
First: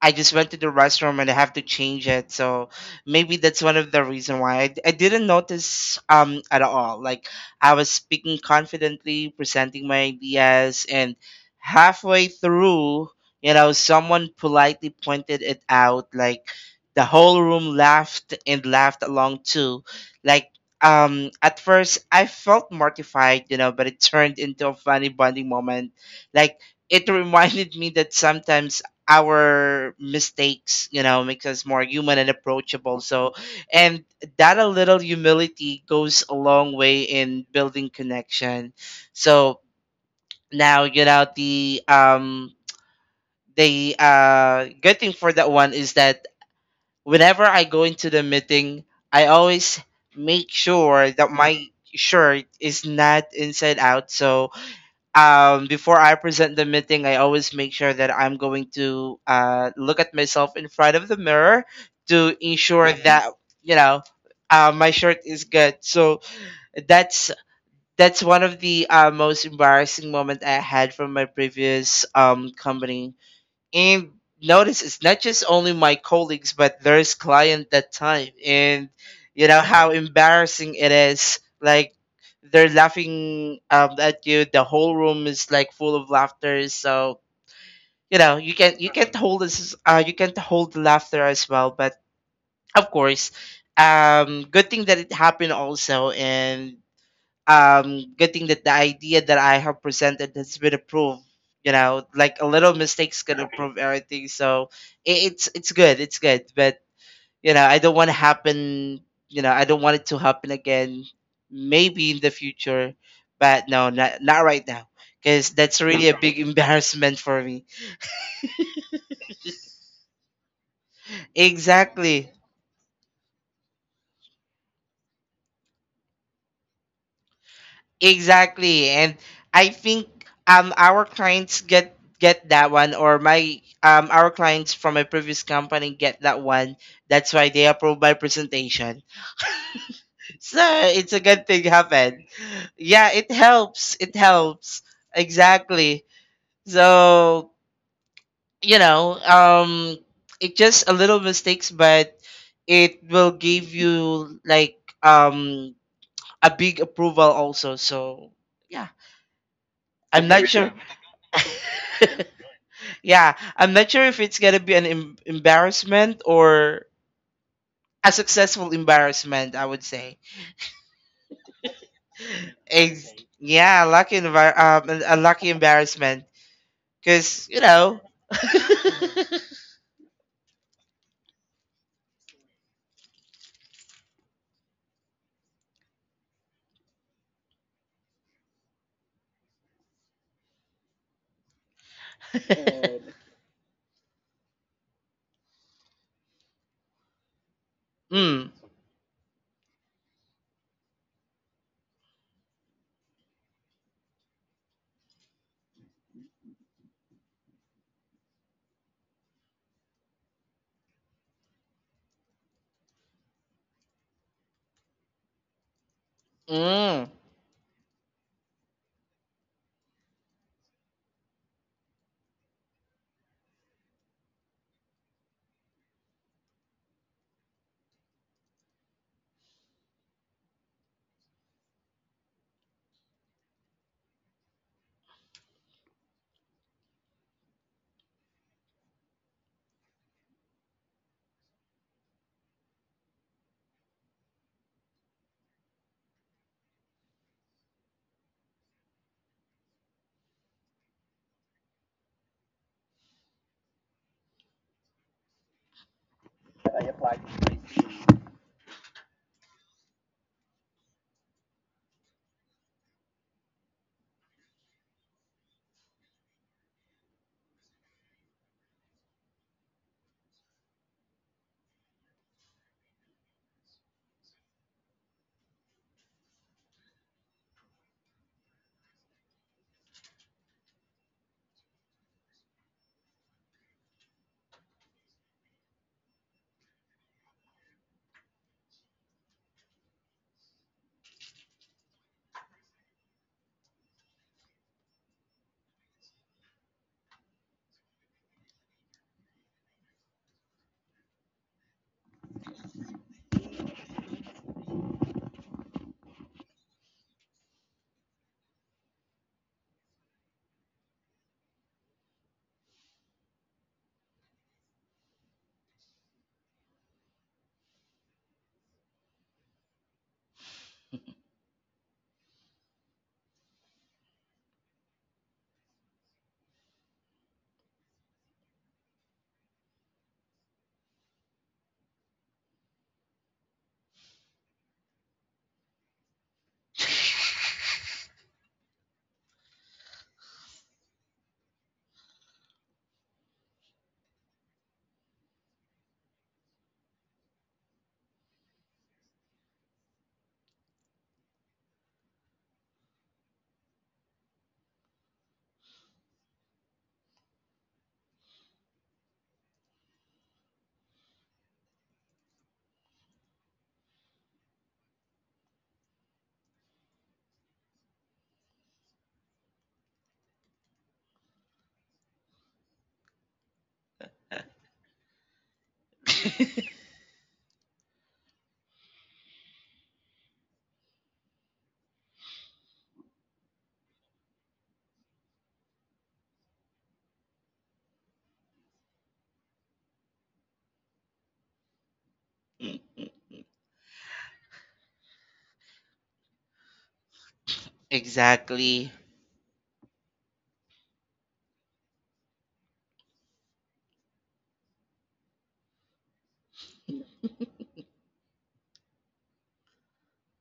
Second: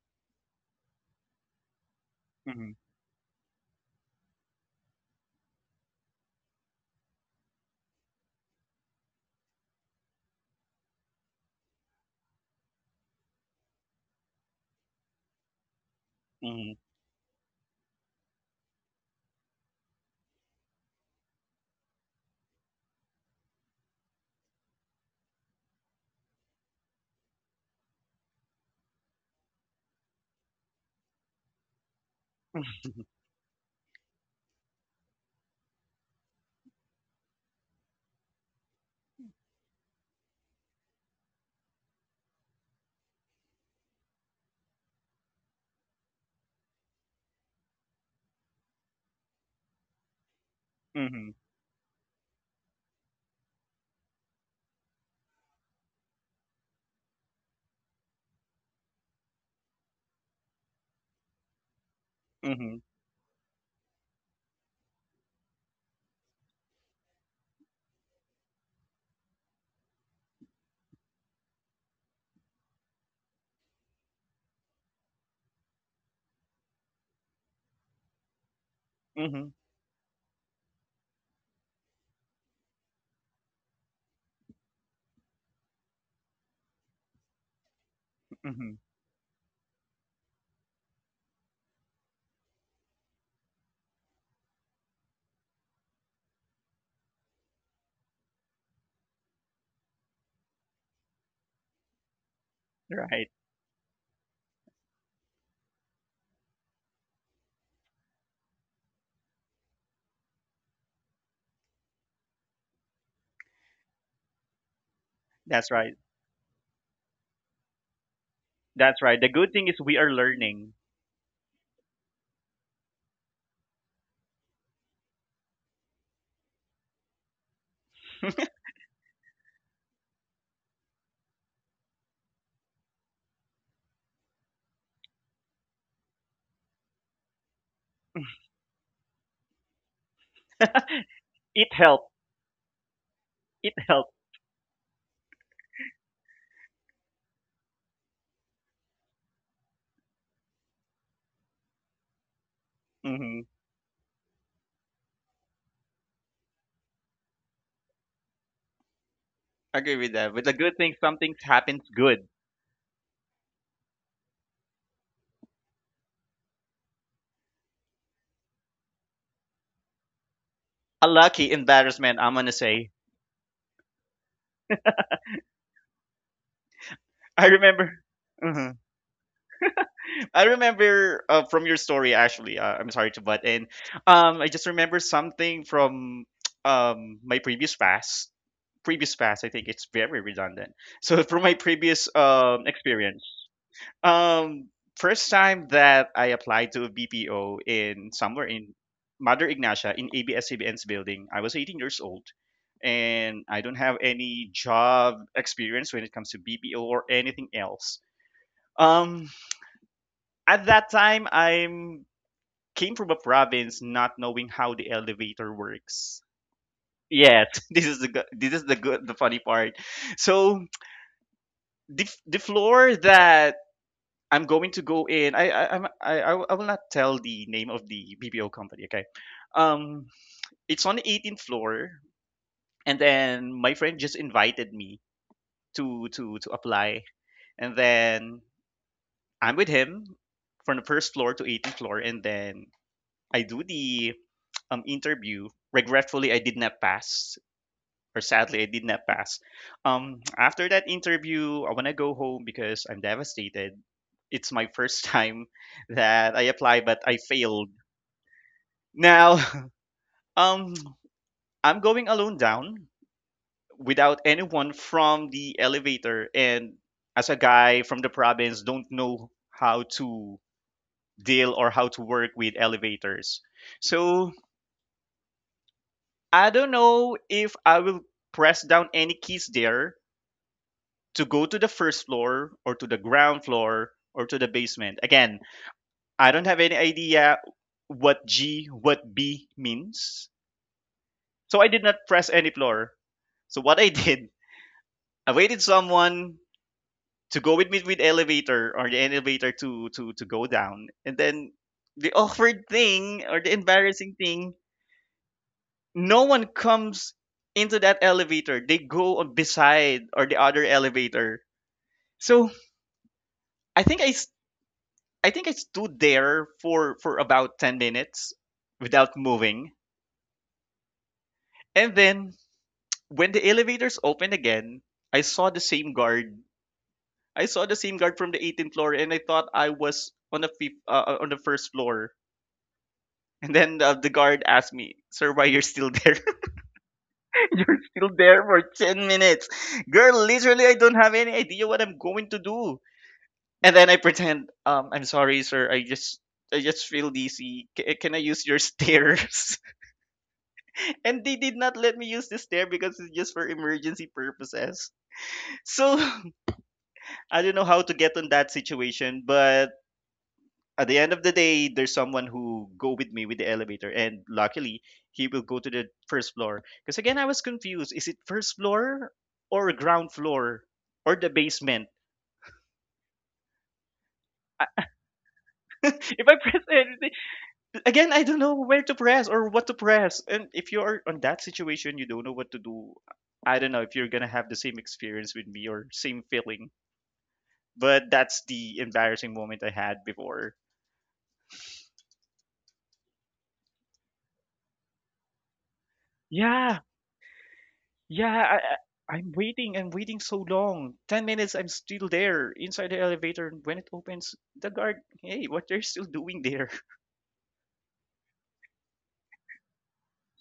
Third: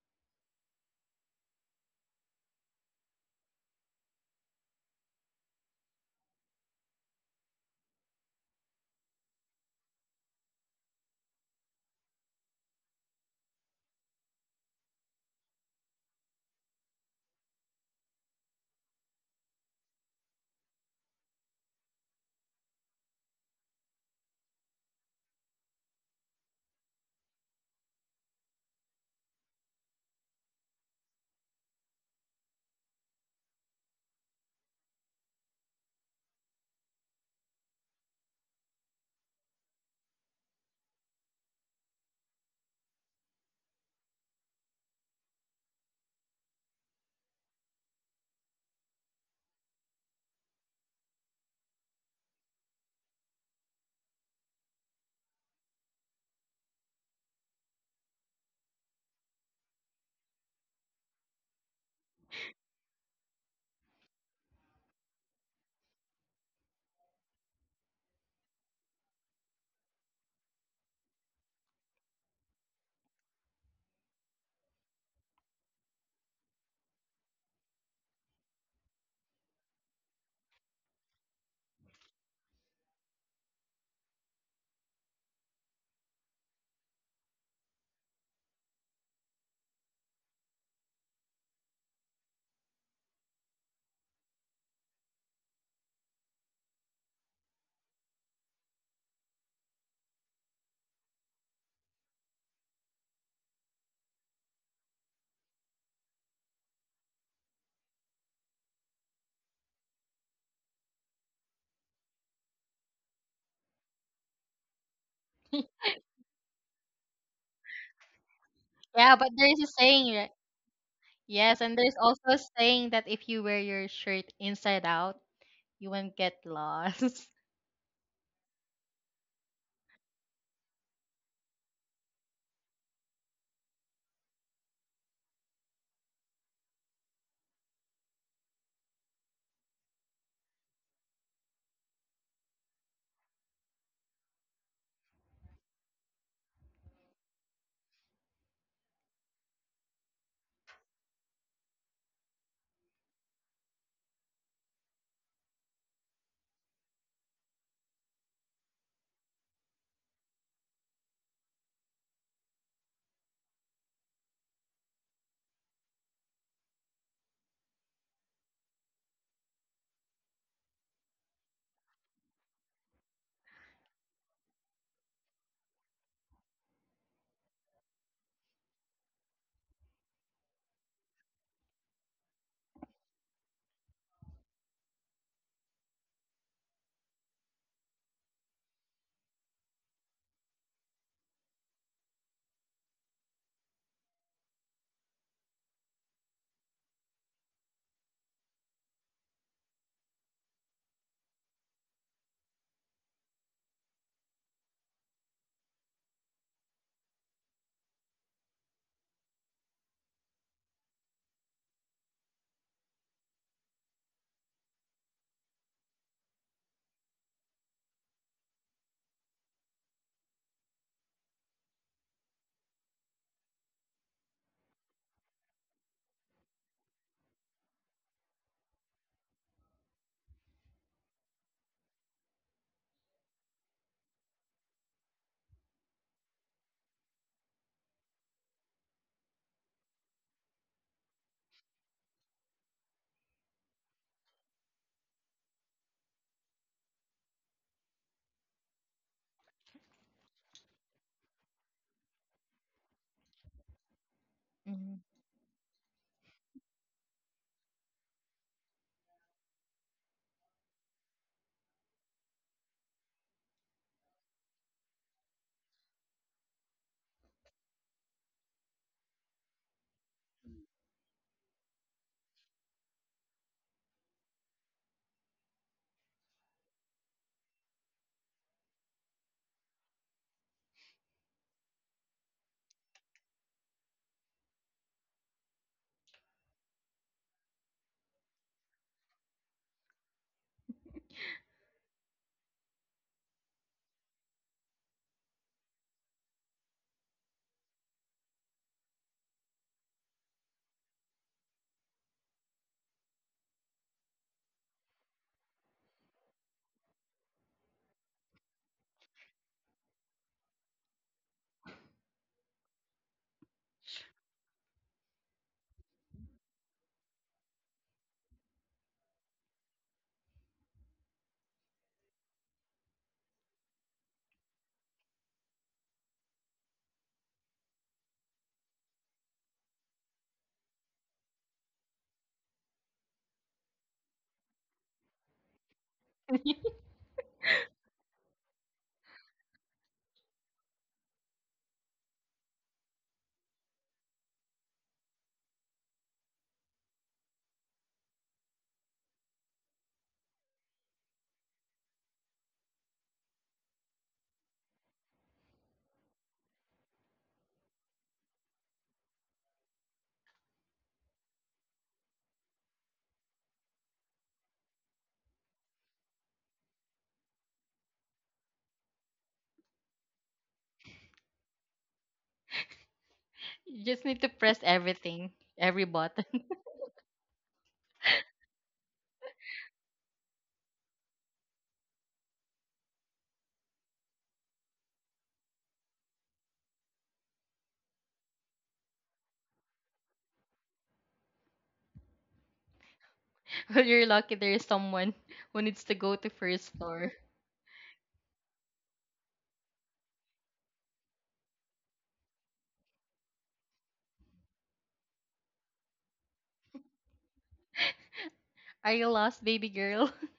I just went to the restroom and I have to change it. So Hmm. maybe that's one of the reason why I didn't notice at all. Like I was speaking confidently, presenting my ideas, and halfway through, you know, someone politely pointed it out. Like Hmm. the whole room laughed, and laughed along too. Like at first I felt mortified, you know, but it turned into a funny bonding moment. Like it (laughs) reminded me that sometimes our mistakes, you know, makes us more human and approachable. So, and that a little humility goes a long way in building connection. So now, you know, the good thing for that one is that whenever I go into the meeting, I always make sure that Hmm. my shirt is not inside out. So before I present the meeting, I always make sure that I'm going to, look at myself in front of the mirror to Hmm. ensure that, you know, my shirt is good. So that's that's one of the, most embarrassing moment I had from my previous, company. And notice it's not just only my colleagues, but there's client that time, and you Hmm. know how embarrassing it is. Like they're laughing, at you, the whole room is like full of laughter. So you know Hmm. You can't hold this, you can't hold the laughter as well. But of course, good thing that it happened also. And good thing that the idea that I have presented has been approved. You know, like a little (laughs) mistakes Right. can improve everything. So it's good, it's good. But you know, I don't want to happen. You know, I don't want it to happen again. Maybe in the future, but no, not right now, because That's that's right, really a big embarrassment for me. that's Yeah, right. The but there good is thing a is we are saying, right? learning. Yes, and there's also Exactly. a saying that if you wear your shirt inside out, you won't get lost. (laughs) Exactly. And I think our clients get that one, or my our clients from my previous company get that one. That's why they approve my presentation. So it's a good (laughs) thing It helped. happened. Yeah, it It helps. helped. It helps. Exactly. So, you know, it just a little mistakes, but it will Hmm. give you like a big approval also. So, yeah. Agree with I'm that, but not the sure. good thing, some things happens good. (laughs) Yeah, I'm not sure if it's gonna be an embarrassment or a successful embarrassment, I would say. A lucky embarrassment, I'm gonna say. Ex- yeah, lucky a lucky embarrassment, I because you know, remember. Mhm. I remember, from your story, actually. I'm sorry to butt in. I just remember something from (tsk) my previous past. Previous past, I think it's very redundant. So from my previous experience. Um, first time that I applied to a BPO in somewhere (laughs) mm, in Mother Ignacia, in ABS-CBN's building. I was 18 years old, and I don't have any job experience when it comes to BPO or anything else. Um, at that time, I'm came from a province, not knowing how the elevator works. mm, Yes, (laughs) this is the good, the funny part. So the the floor that I'm going to go in. I I'm- I will not tell the name of the BPO company. Okay, um, it's on the 18th floor, and then my friend just invited me to apply, and then I'm with him from the first floor to 18th floor, and then I do the interview. Regretfully, I did not pass, or sadly, I did not pass. After that interview, I want to go home because I'm devastated. It's my Mhm. first (laughs) time that I apply, but I failed. Now, (laughs) um, I'm going alone down without anyone from the elevator, and as a guy from the province, don't know how to deal or how to work with elevators. So I don't know if I will press down any keys there to go to the first floor, or to the ground floor, or to the basement. Again, I don't have any idea what G, what B means. So I did not press any floor. So what I (laughs) did, I waited someone to go with me with elevator, or the elevator to go down. And then the awkward thing, or the embarrassing thing, no one comes into that elevator. They go on beside, or the other elevator. So I think I stood there for about 10 minutes without moving. And then when the elevators opened again, I saw the same guard. I saw the same guard from the 18th floor, and I thought I was on the first floor. And then the guard asked me, "Sir, why you're still there? (laughs) (laughs) You're still there for 10 minutes. Girl, literally I don't have any idea what I'm going to do." And then I pretend, "I'm sorry, sir. I just feel dizzy. Can I use your (laughs) stairs?" And they did not let me use this there because it's just for emergency purposes. So (laughs) I don't know how to get on that situation, but at the end of the day, there's someone who go with me with the elevator, and luckily he will go to the first floor. Because again, I was confused: is it first floor or ground floor or the basement? You just need to press I- everything, every (laughs) If button. I (laughs) press anything again, I don't know where to press or what to press. And if you are on that situation, you don't know what to do. I don't know if you're gonna have the same experience with me or same feeling, but that's the embarrassing moment I had before. Well, you're lucky there is someone who needs to go to first Yeah, floor. yeah, exactly, I'm waiting. I'm waiting so long. 10 minutes. I'm still there inside the elevator, and when it opens, the guard. Hey, what they're still doing there? Are you lost, baby girl? (laughs)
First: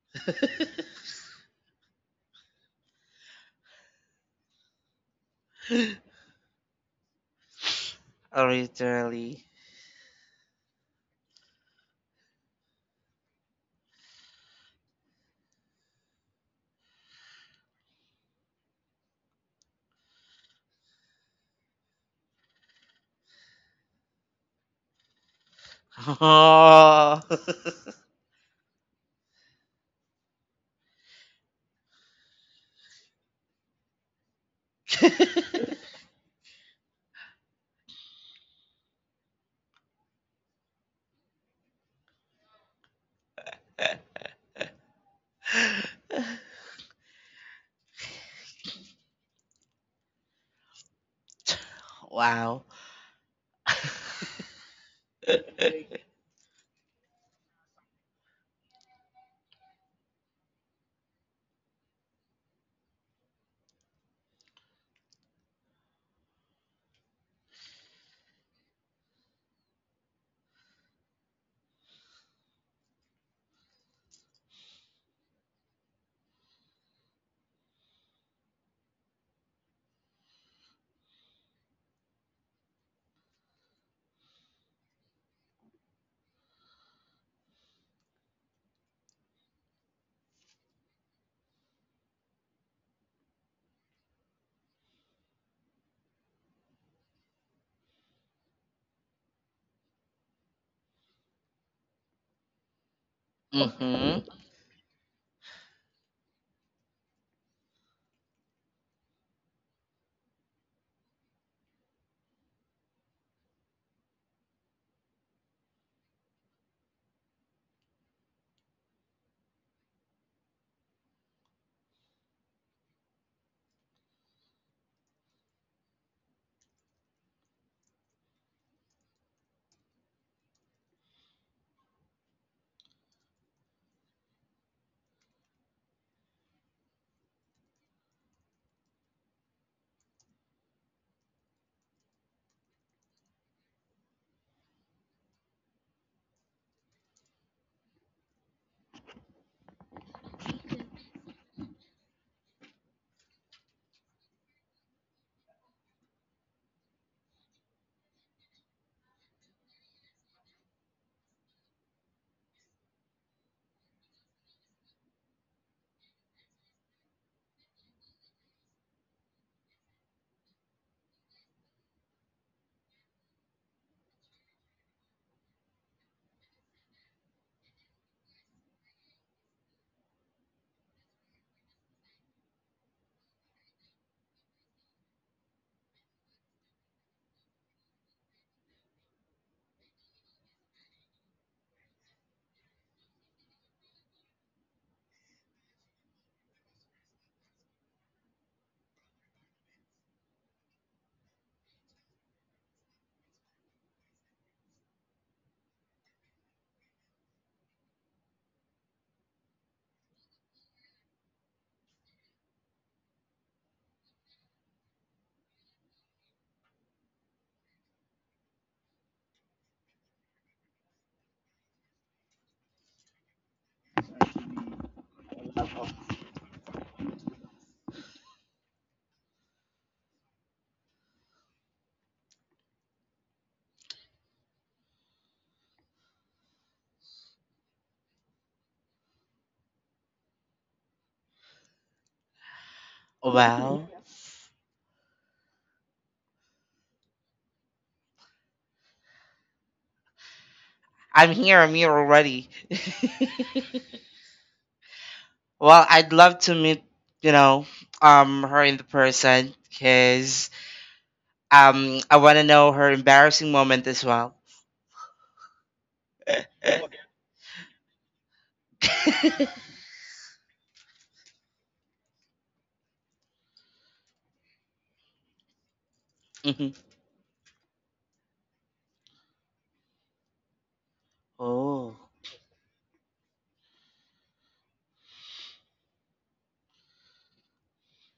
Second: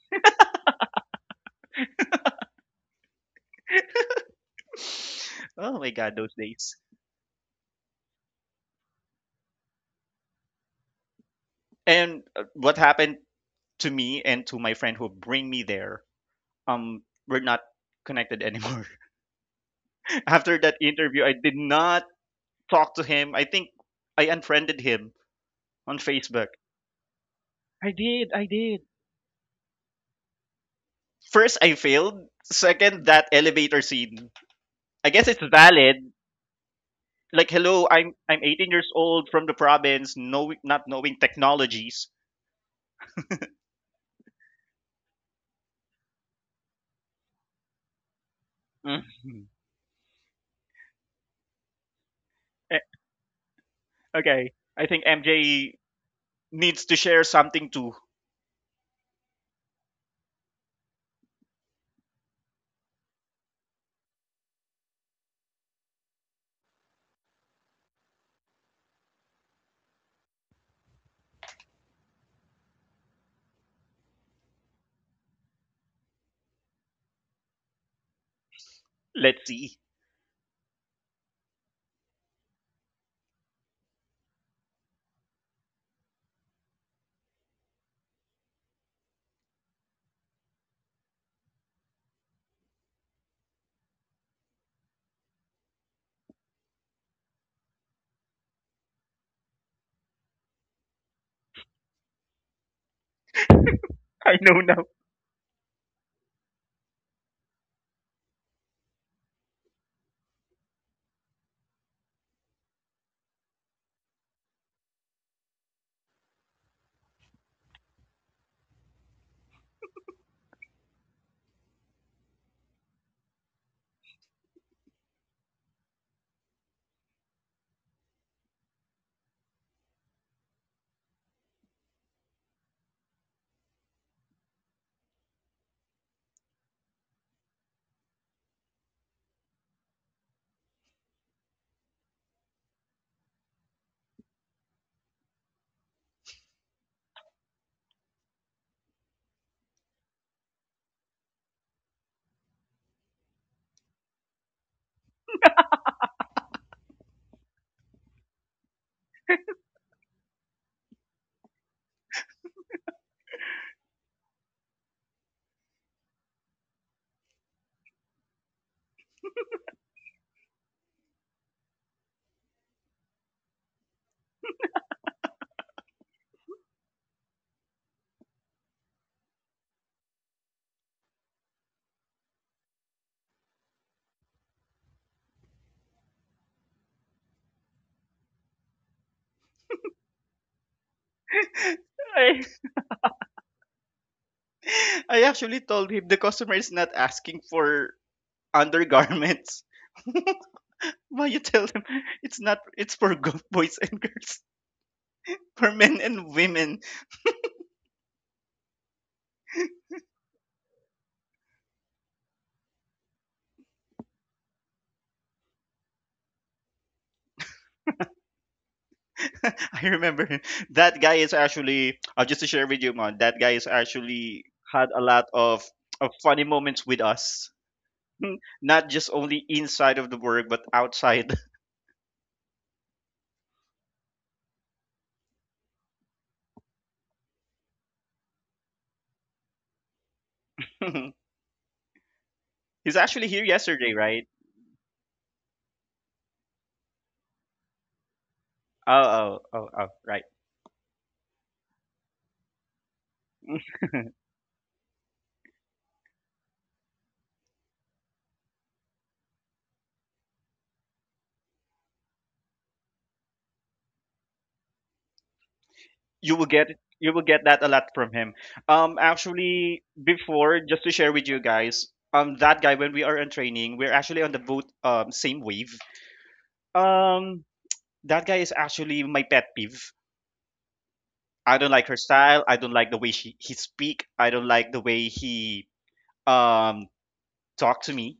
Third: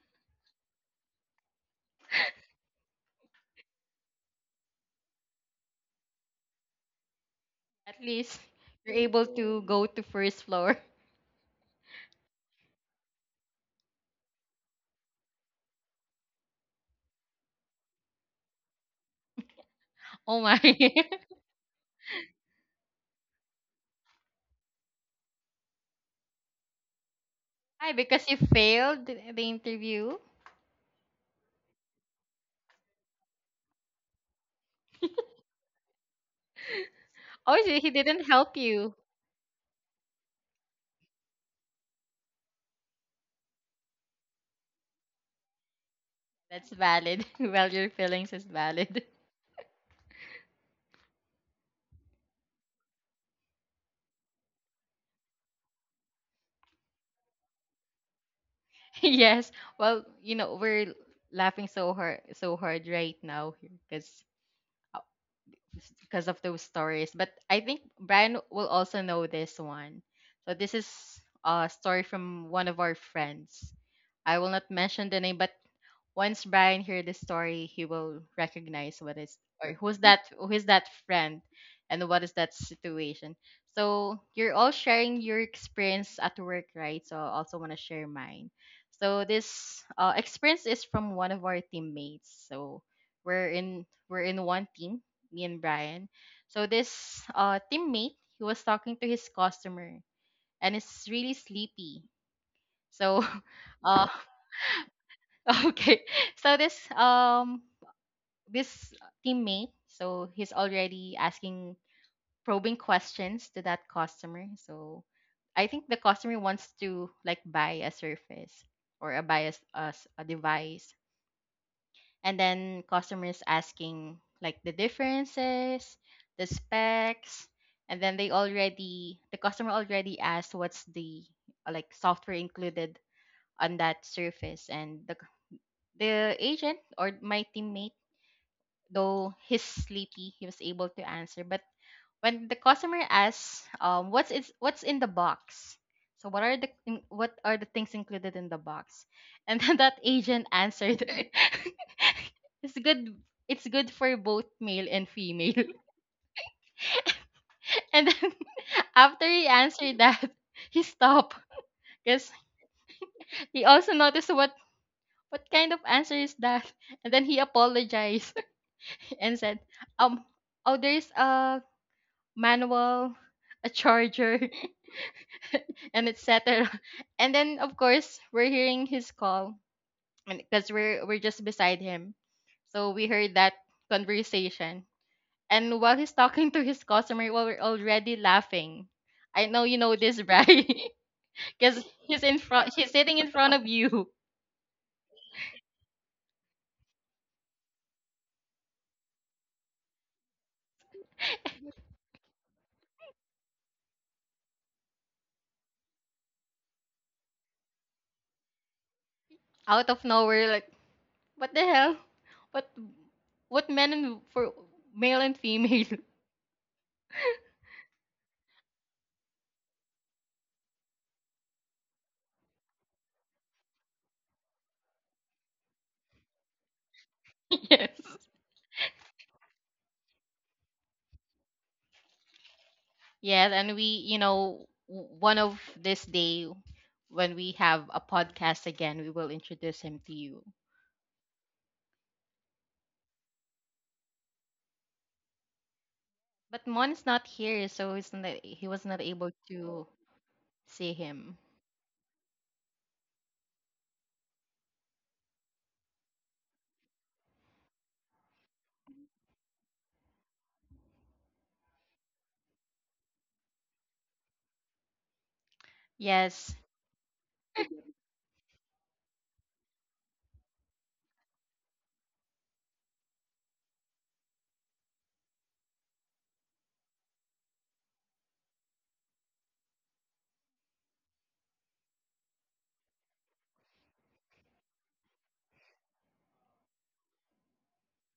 (laughs) Oh my god, (laughs) those days. At least you're able literally. to go to first floor. (laughs) And what happened to me and to my friend who bring me there? Um, we're not connected anymore. (laughs) Oh After my. that (laughs) interview, I did not talk to him. I think I unfriended him on Facebook. Oh. I Why? Because did. you I did. failed the interview? First, I failed. Second, that elevator scene. I guess it's valid. Like, Oh, so hello, he I'm didn't I'm help 18 years you. old from the province, no, not knowing technologies. (laughs) That's valid. (laughs) Well, your feelings is valid. (laughs) Mhm. Wow. Eh, Okay, I think MJ (laughs) needs to share something too. Yes. Well, you know, we're laughing so hard right now because of those stories. But I think Brian will also know this one. So this is a story from one of our friends. I will not mention the name, but once Brian hears the story, he will recognize what is Let's or see. Who is that friend and what is that situation. So you're all sharing your experience at work, right? So I also want to share mine. So this experience is from one of our teammates. So we're in one team, me and Brian. So this teammate, he was talking to his customer and is really sleepy. So (laughs) uh Mm-hmm. (laughs) I know now. (laughs) okay. So this this teammate, so he's already asking probing questions to that customer. So I think the customer wants to like buy a surface or a buy as a, s- a device, and then customers asking like the differences, the specs, and then the customer already asked what's the like software included on that surface, and the agent or my teammate though he's sleepy, he was able to answer. But when the customer asks, what's in the box? So what are the things included in the box? (laughs) And then that agent answered, (laughs) it's good it's good for both male and female. (laughs) And then (laughs) after he answered that, (laughs) he stopped because he also noticed what kind of answer is that, and then he apologized (laughs) and said, um, oh, there's a manual, a charger, (laughs) and etc. And then of course we're hearing his call, and because we're just beside him, so we heard that conversation. And while he's talking to his customer, well, we're already laughing. I know you know this, right? (laughs) Because (laughs) he's in I, front, he's sitting in front of you, I actually told him the customer is not asking for undergarments. (laughs) Why you tell them it's not it's for boys and girls, for men and women. out of nowhere, like what the hell? What what men and for male and female? (laughs) I remember him. That guy is actually just to share with you, man. That guy is actually had a lot of funny moments with (laughs) us, Yes. (laughs) not just only inside of the work but outside. Yes, and we one of this day when we have a podcast again, we will introduce him to you. (laughs) He's actually here Wow. yesterday, right? But Mon is not here, so he's not, he was Oh, not able oh, oh, oh, to right. see I'm him. here. I'm here already. (laughs) (laughs) Well, I'd love to meet, you know, her in the person, because I want to know her embarrassing moment as well. you will Yes, get you will get that a lot from him. (laughs) Actually, before just to share with you guys, that guy when we are in training, we're actually on the boat, same wave. Hmm. Um, that guy is actually my pet peeve. I don't like Oh. her style. I don't like the way she he speak. I don't like the way he um talk to me.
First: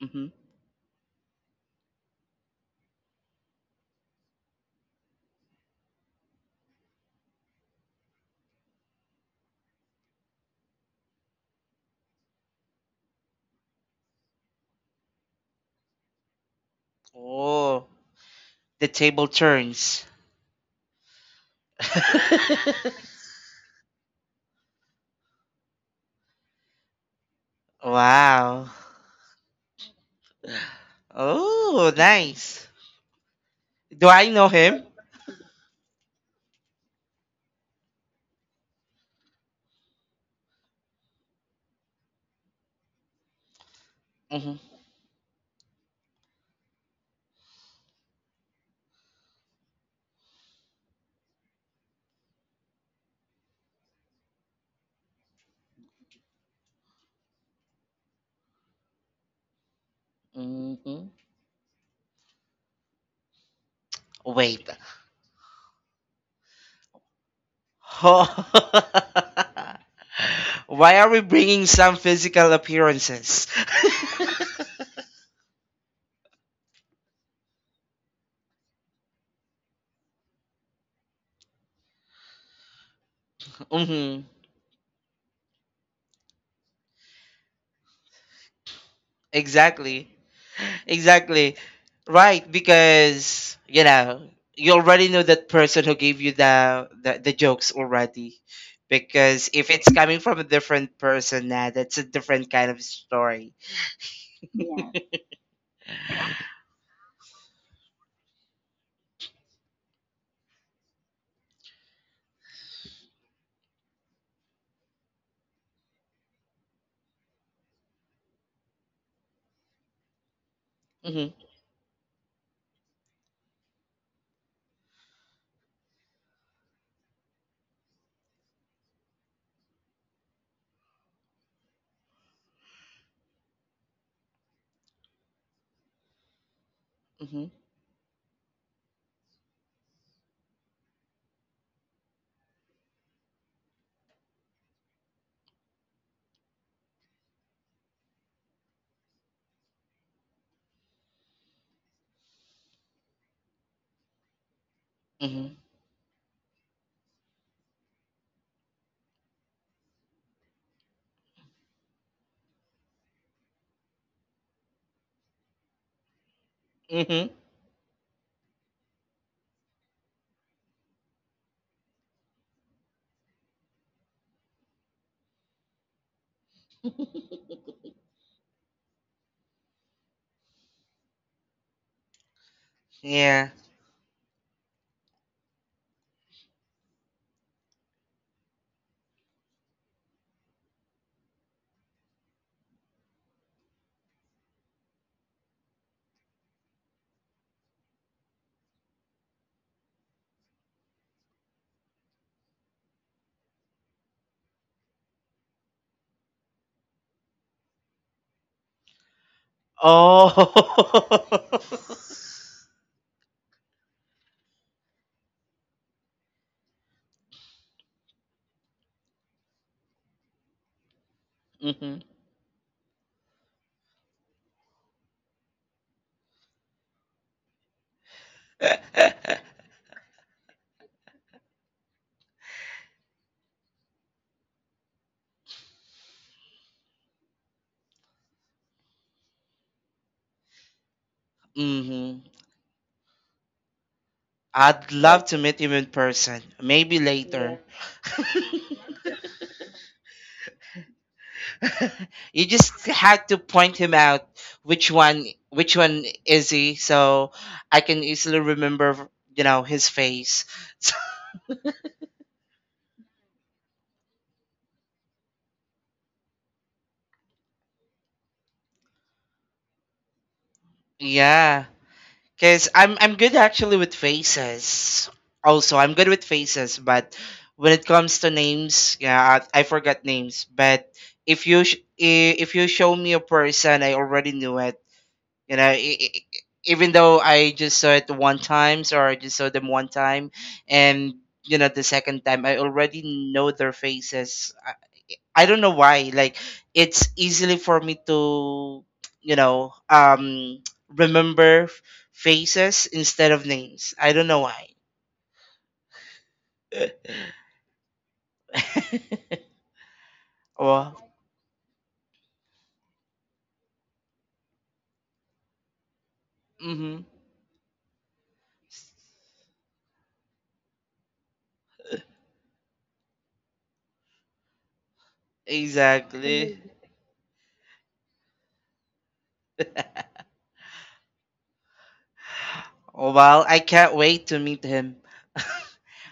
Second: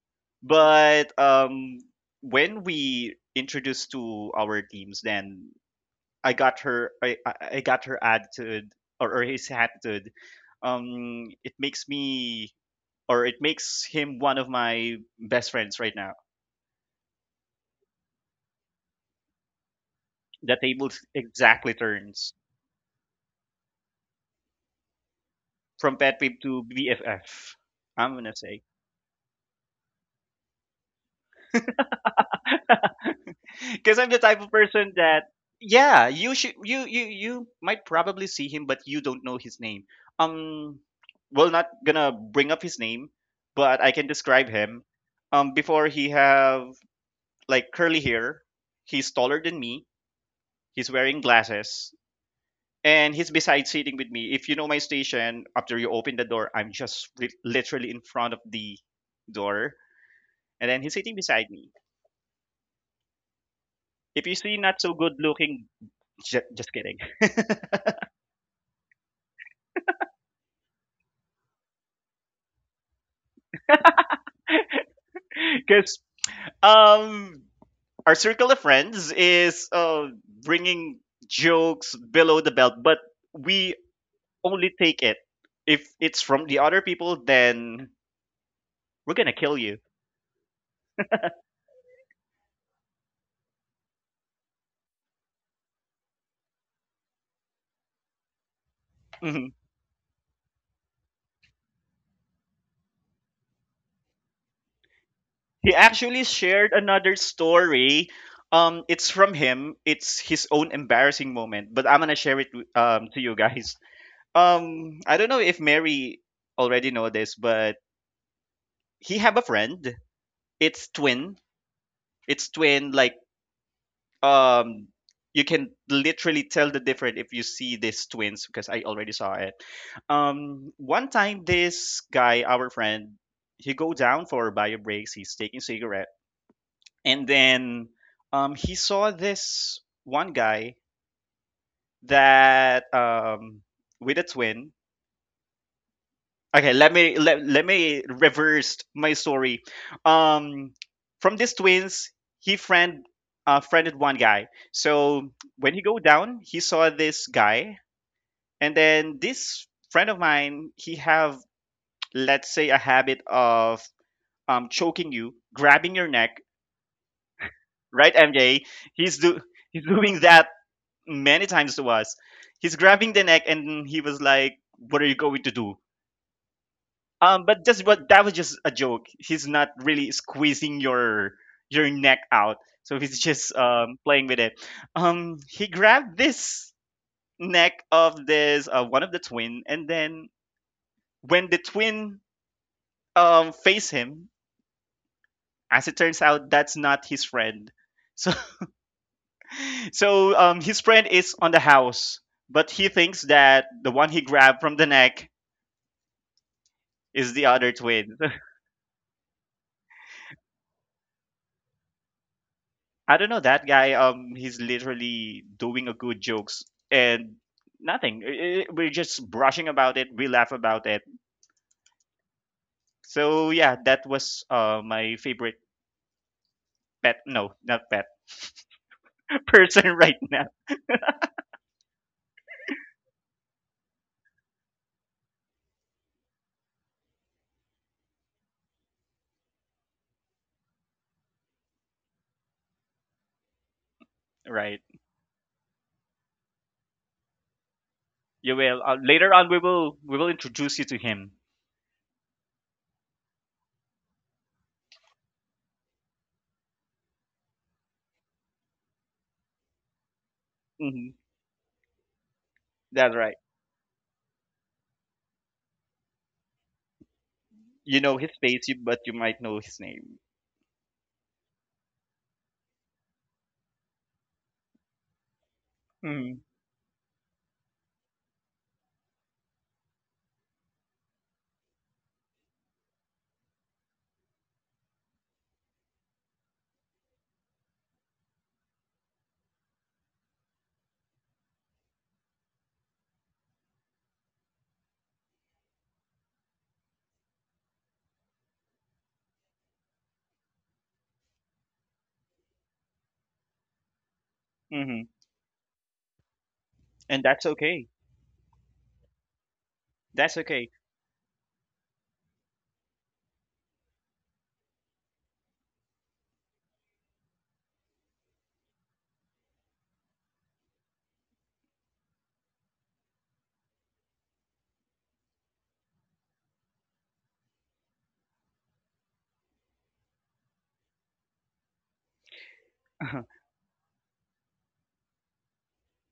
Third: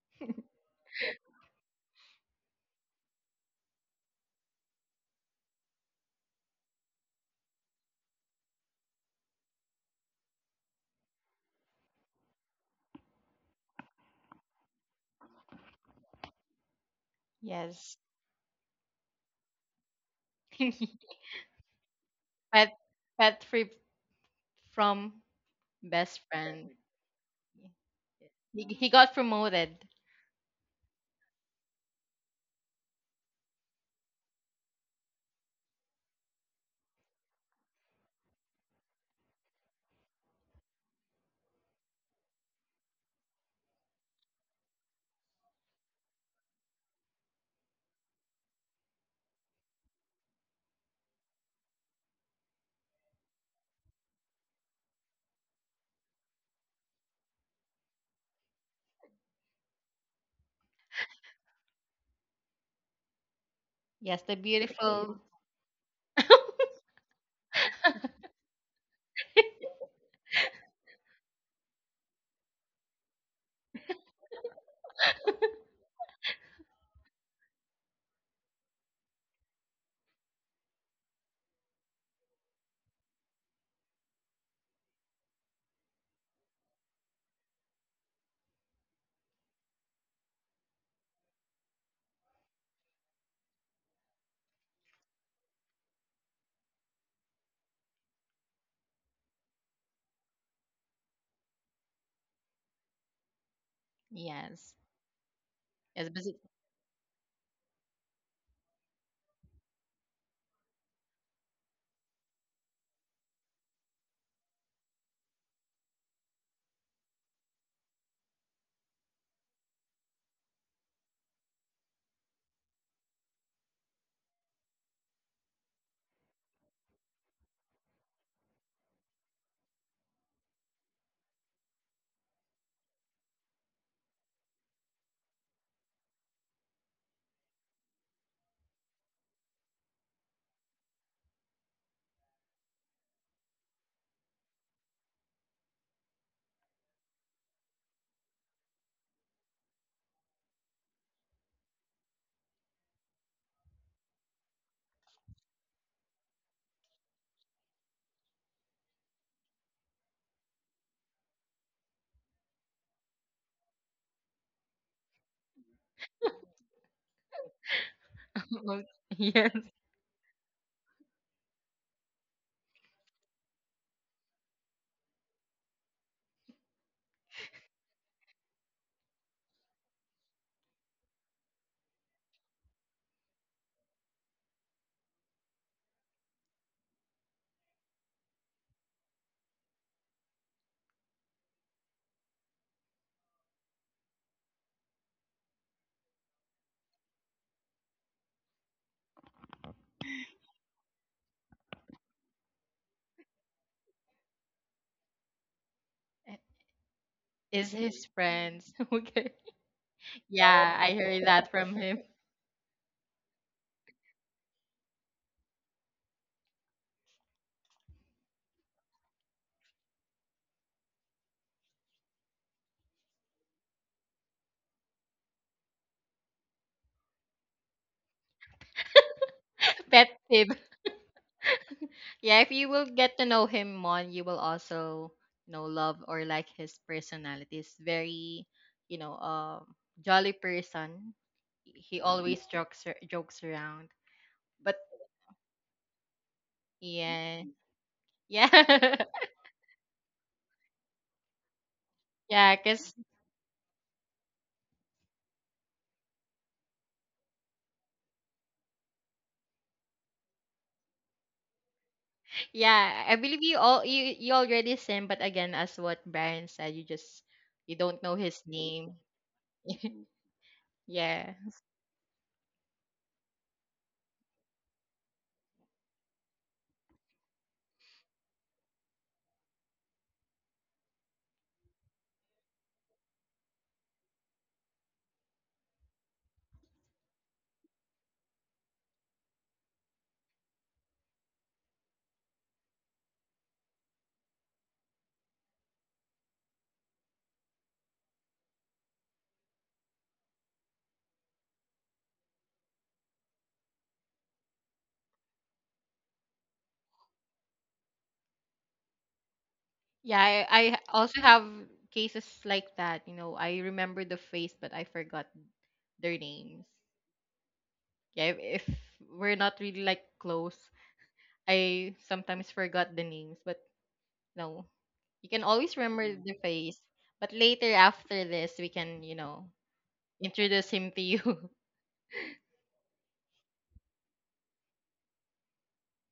Hmm. But when we introduced to our teams, then I got her. I got her attitude or his attitude. It makes me or it makes him one of my best friends right now. Oh. yes. The table turns. The table (laughs) exactly turns pet (laughs) pet free from from pet best peeve to friend. BFF, I'm gonna say. He, Wow. he got promoted. Oh, nice. Because Do I'm the I type know of him? person that yeah, you should you might probably see him, but you don't know his name. Um, well, not gonna bring up his name, but I can describe Mm-hmm. him. Before he have like curly hair, he's taller than me. He's wearing glasses, and he's beside sitting with me. If you know my station, after you open the door, I'm just literally in front of the door, and then he's Hmm. sitting beside me. Yes, If you the see Wait. not so good beautiful. looking, (laughs) just kidding. Ho- (laughs) Why are we bringing some physical appearances? (laughs) Cause. Um, our circle of friends is bringing jokes below the belt, but (laughs) we hmm only take it if it's from the other people. Then we're gonna kill you. Exactly. Exactly. Right, because you already know that person who gave you the jokes already. Because Mhm. if it's coming from a different person, nah, that's a different kind of story. Yes. Yeah. He Yes, but actually shared another story. It's from him. It's his own embarrassing moment, but I'm gonna share it to you guys. I don't know if Mary already know this, but he have a friend. It's (laughs) hmm twin. It's twin like um you can literally tell the difference if you see these twins because I already saw it. One time this guy, our friend, he go down for bio breaks. He's taking cigarette, and hmm then he saw this one guy that with a twin. Okay, let me reverse my story. Um, from these twins, he friended one guy. So hmm when he go down, he saw this guy, and then this friend of mine, he have let's say a habit of choking you, grabbing your neck, hmm right? MJ, it- (laughs) he's do yes. he's (laughs) doing that many times to us. He's grabbing the neck, and he was like, "What are you going to do? But that was just a joke. He's not really squeezing your neck out. So he's Yeah. just playing with it. He grabbed this neck of this one of the twin, and then when the twin face him, as it turns out, that's not his friend. So (laughs) so his friend is on the house, but he thinks that the one he grabbed from the neck is the Is other his twin. (laughs) friends. (laughs) Okay. Oh. Yeah, I heard that from him. (laughs) I don't know that guy. He's literally doing a good jokes and nothing. We're just brushing about it. We laugh about it. hmm So yeah, that was my favorite pet. No, not pet. (laughs) (laughs) Person Pet right now. him. (laughs) Yeah, if you will get to know him more, you will also know love or like his personality. He's very, you know, um, jolly person. He hmm always jokes around. But Right. I'd love to meet him in person. Maybe yeah, yeah, later. (laughs) You will yeah, later (laughs) on. We will introduce you to him. Yeah. You yeah. just Cause had to point him out, which one, which one is he, so I can easily remember his face. (laughs) Hmm. yeah, That's I right. believe you all you already seen. But again, as what Brian said, you You don't know know his his face, name. but you might know his name. (laughs) Yeah. Yeah, because I'm good actually with faces. Also, I'm good with Hmm. faces, but when it comes to names, yeah, I forgot names. But if you show me a person, I already knew it. You know, I Even though I just saw it one times or I just saw them one time, and you know the second time I already know their faces. I don't know why. Like it's easily for me to you know um remember faces instead of names. I don't know why. Hmm. And that's okay. (laughs) Yeah, That's I, okay. I well, also have cases like that. You know, I remember the face, but I forgot their names. mm-hmm. Yeah, if we're not really like close, I sometimes forgot the names, but no, you can always remember the Exactly. face. But later after this, we can, you know, introduce him to you. (laughs) Oh, (laughs) well, I can't wait to meet him. (laughs)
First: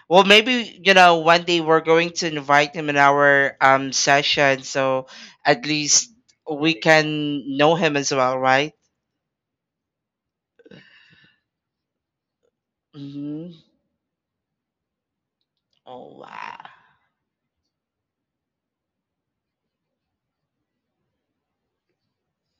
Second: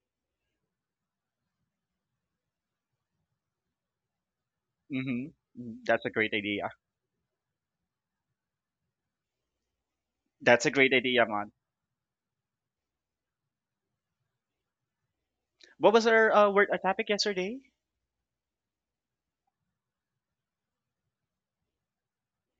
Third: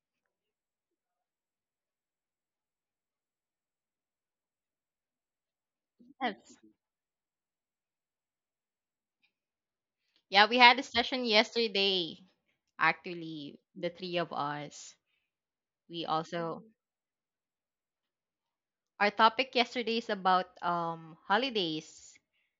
Well, maybe one day we're going to invite him in our session, so Hmm. at That's a least great Yes. idea. we can know him as well, right? Yeah, we That's a had a great session idea, man. yesterday. Actually, Mm-hmm. the three of us. What We was Oh, our wow! also word our topic yesterday? our topic yesterday is about holidays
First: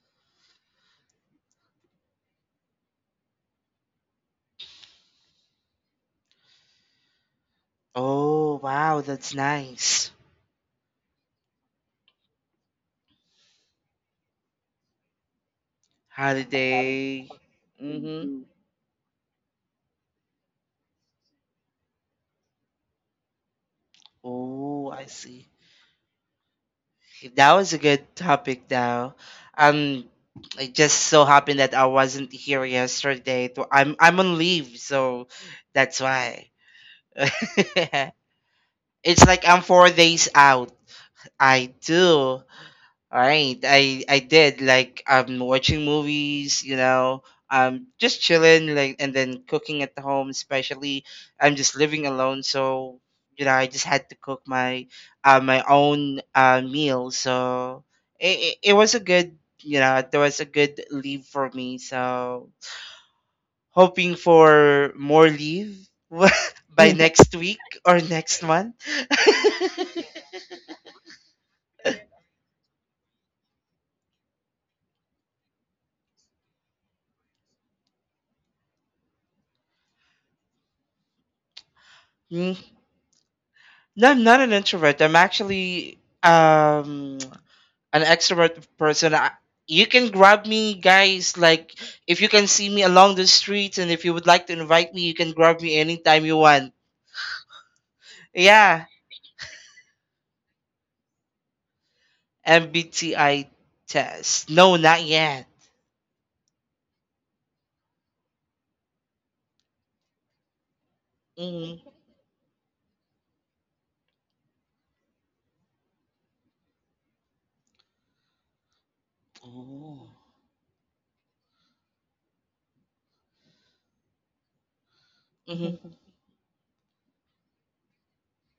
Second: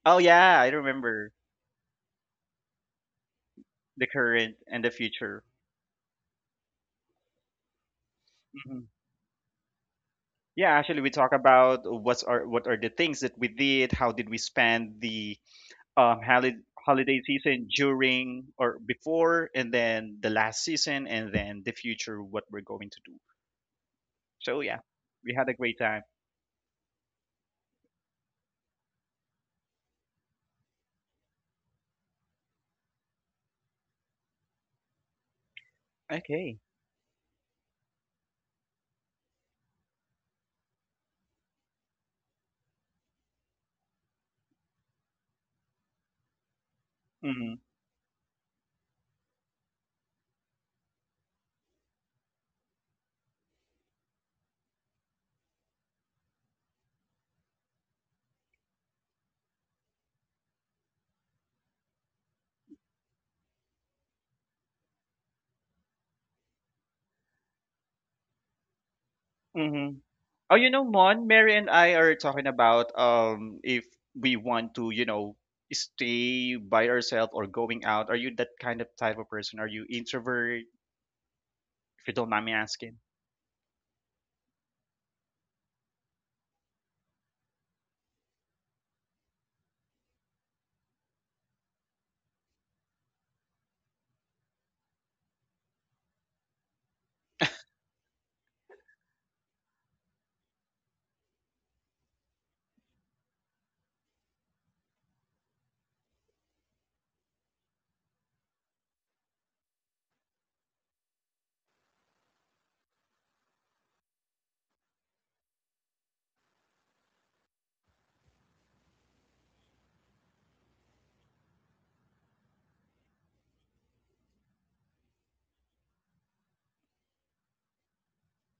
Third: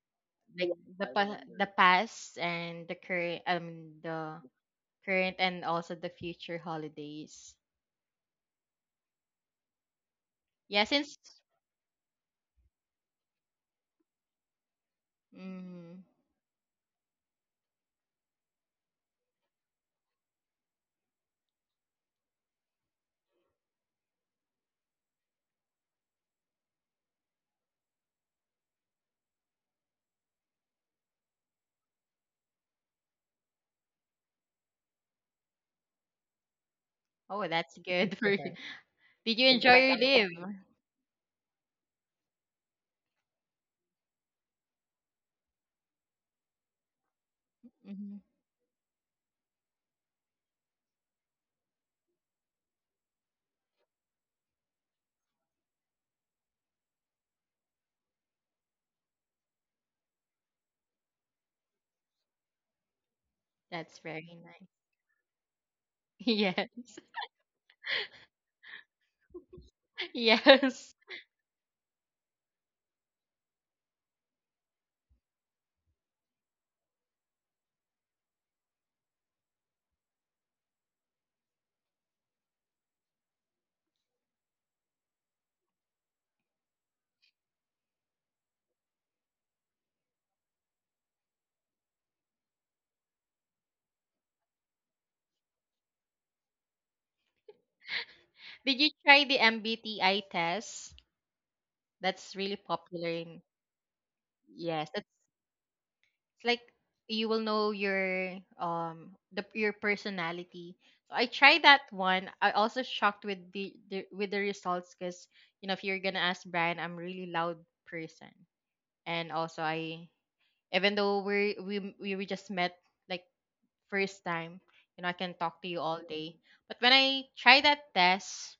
Oh yeah, I like remember the past and the the current and the current future. and also the future holidays. Oh Mhm. wow, that's nice. Yeah, Yeah, actually, we since talk about what are the things that we did, how did we spend the mm, um, holiday holiday Holiday. season Mm-hmm. during or before, and then the last season, and then the future, what we're going to do. So yeah, Oh, I we see. had a great time. That was a good topic, though. Um, I just so happened that I wasn't here yesterday. So I'm on leave, so that's why. Okay. (laughs) oh that's good for you. (laughs) It's Did you like I'm enjoy four your leave? days out. I do. All right, I did like watching movies, you know, Mm-hmm. Hmm. just chilling like and then cooking at the home, especially I'm just living alone, so you know I just had to cook my my own meal, so it was a good, you know, there was a good leave for me, so That's hoping very nice. (laughs) for more leave (laughs) by (laughs) Yes. (laughs) next week or next month. Mm-hmm. Oh, you know, Yes. Mon, Mary and I are talking about if we want to, you know, stay by ourselves or going out. Are you that kind of type of person? Are you introvert? If you don't mind me (laughs) asking. No, I'm not an introvert. I'm actually an extrovert person. You can grab me, guys. Like if you can see me along the streets, and if you would like to invite me, you can grab me anytime you want. Did Yeah, you try the MBTI test? That's really popular in MBTI test. No, yes, not that's yet. it's like you will know your the your personality. So I tried that Mhm. one. I also shocked with the with the results because you know if you're gonna ask Brian, I'm a really loud person, and also I Oh. even though we just met like first time, you know I can talk to Mhm. you all day. But when I try that test,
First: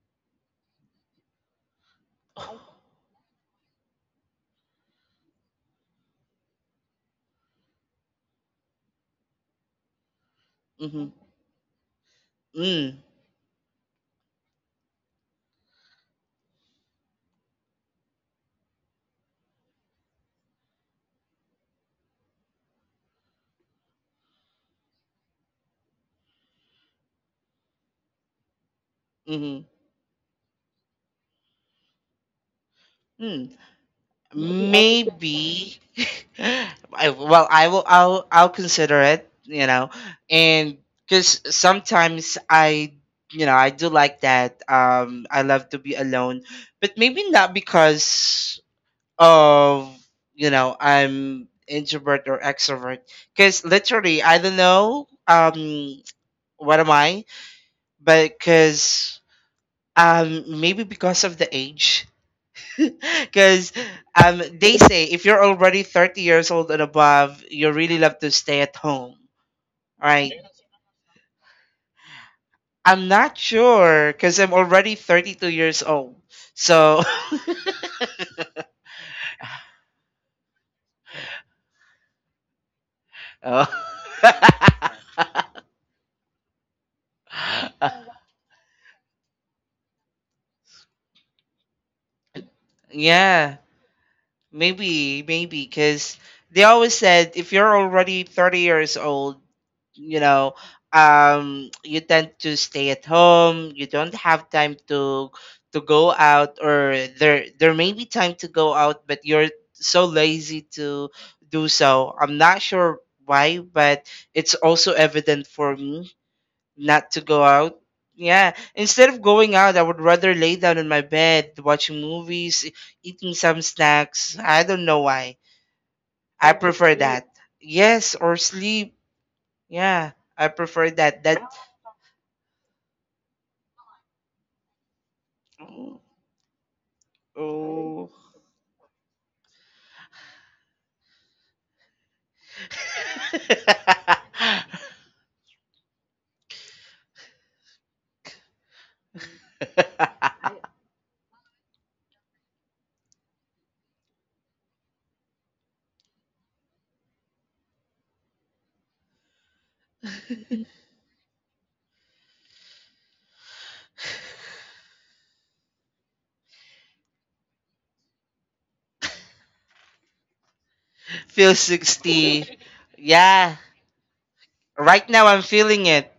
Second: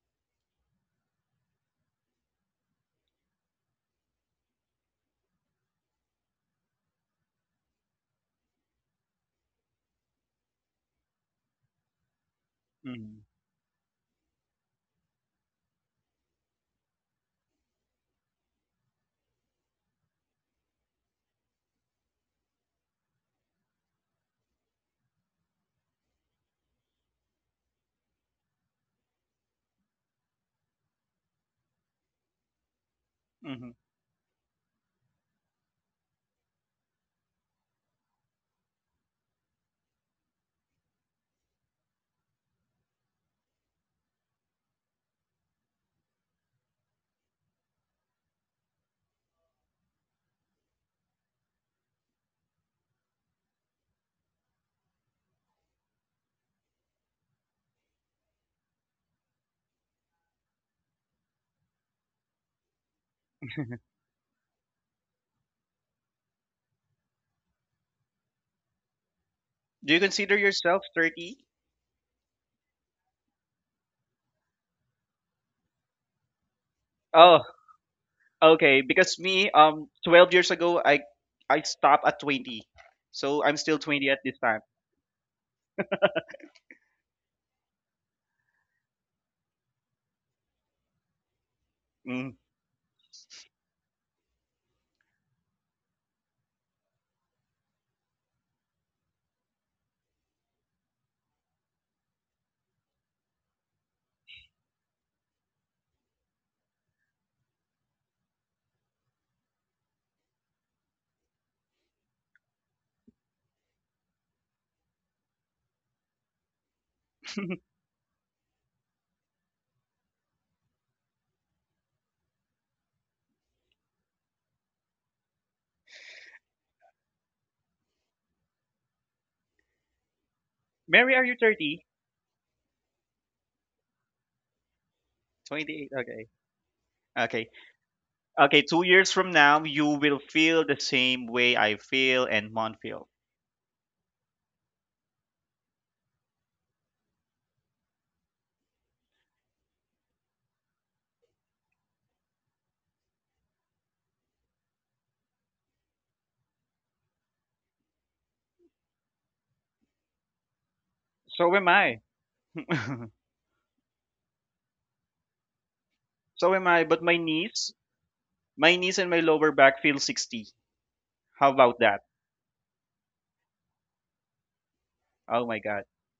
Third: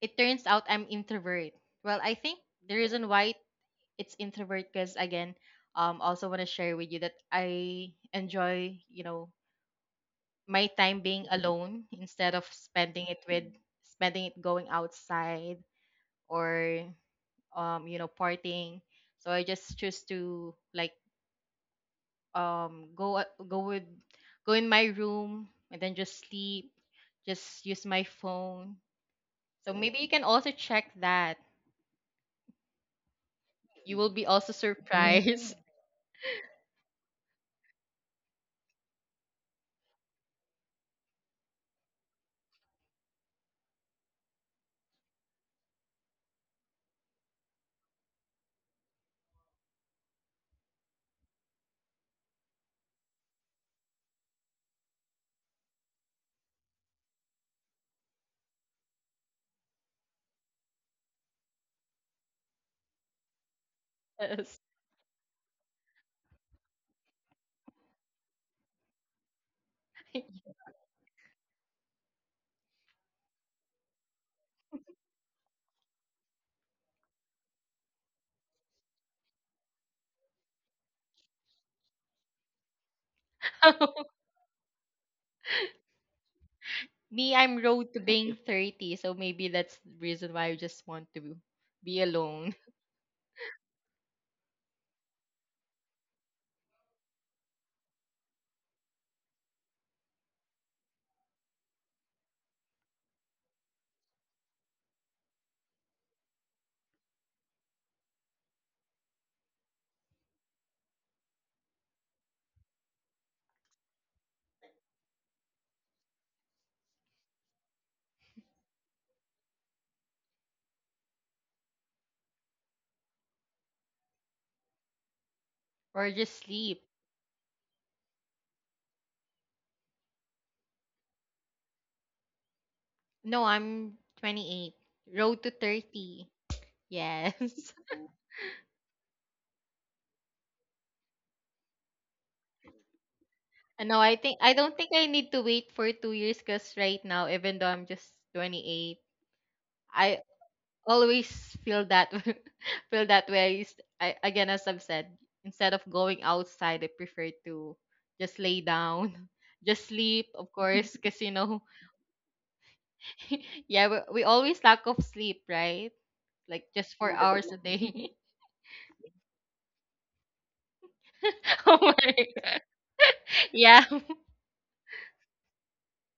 it turns out I'm introvert. Well, I think the reason why it's introvert because again also want to share with you that I enjoy my time Mhm. being alone instead of Mm. Hmm. Spending it going outside or you know partying, so I just choose to like um go go with go in my room and then just sleep, just use my phone, Mhm. so maybe you can also check that. Mm. Hmm. You will be (laughs) also surprised. Maybe, maybe. Well, I will. I'll. I'll consider it. You know, and because sometimes you know, I do like that. I love to be alone, but maybe not because of, you know, I'm introvert or extrovert. Because literally, I don't know. What am I? But because maybe because of the age. (laughs) Because (laughs) (laughs) Yes. they say if you're already 30 years old and above, you really love to stay at home, Do you right? consider yourself 30? I'm not sure because I'm already 32 years old. So, Oh, okay. Because me, 12 years ago, I stopped at 20. So I'm (laughs) still (laughs) 20 at this oh. time. Me, I'm road to (laughs) being 30, so maybe that's the reason why I just want to be Mm. alone. Yeah, maybe, maybe because they always said if you're already 30 years old, you know you tend to stay at home, you don't have time to go out, or there may be time to go out but you're so lazy to do. So I'm not sure why, but it's also evident for me not to go (laughs) out. Yeah, instead of going out I would rather lay down in my bed watching movies, eating some snacks. I don't know why. (laughs) Or just I Or sleep. prefer sleep. That Yes, or sleep. Yeah, I prefer Mary, that. are you 30? No, I'm 28. Road to 28. Okay. 30. Okay. Yes. (laughs) Oh, Okay, 2 years from now, you will feel the same way I feel and Mon feel. And no, I think (laughs) I don't think I need to wait for 2 years cuz right now even though I'm just 28, I always feel that (laughs) feel that way. I again as I've said, instead of going outside, I prefer to just lay down, (laughs) just sleep, of course, cuz you So know. am I. (laughs) (laughs) Yeah, we always lack of sleep, right? So Like am I. just But four hours a day. my knees and my lower back feel 60. How feel (laughs) Oh about that? my. 60. Yeah, Yeah. (laughs) right now I'm Oh my God. feeling it.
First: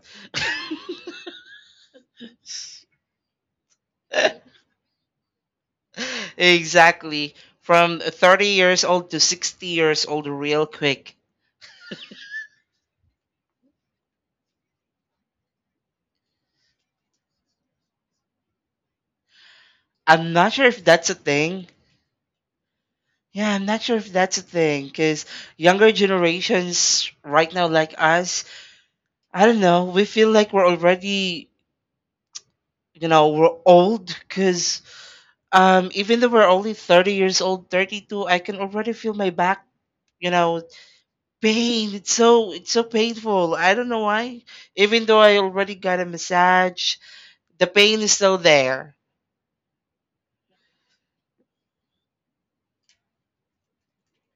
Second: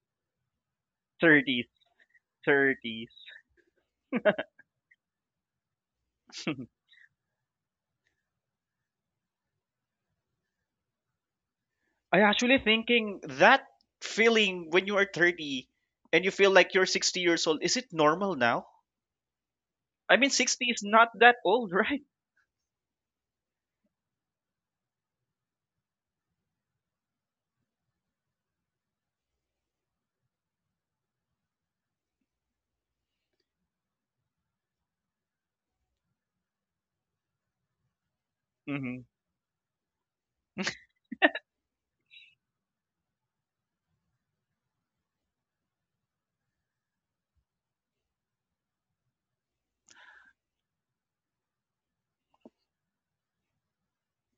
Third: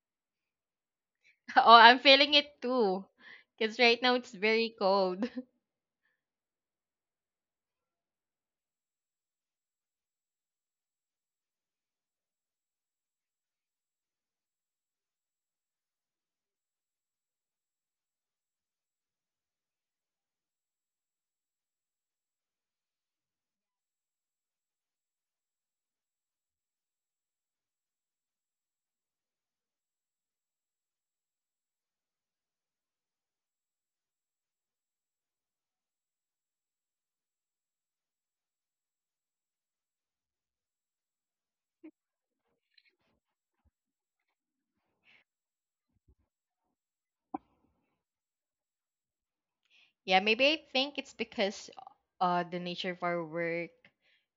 30s, Oh, I'm feeling it too. 30s. Because right now it's very cold. (laughs) (laughs) Exactly. From 30 years old to 60 years old, real quick. I actually thinking that feeling when you are 30 and you feel like you're 60 years old, is it normal now? I mean, I'm not 60 sure is if that's a not that thing. old, (laughs) right? Yeah, I'm not sure if that's a thing, cause younger generations right now, like us, I don't know. We feel like we're already, you know, we're old, cause um, even though we're only 30 years old, 32, I can already Mm-hmm. feel my back, you know, pain. It's so painful. I don't know why. Even though I already got a massage, the pain is still there. (laughs) Yeah, maybe I think it's because the nature of our work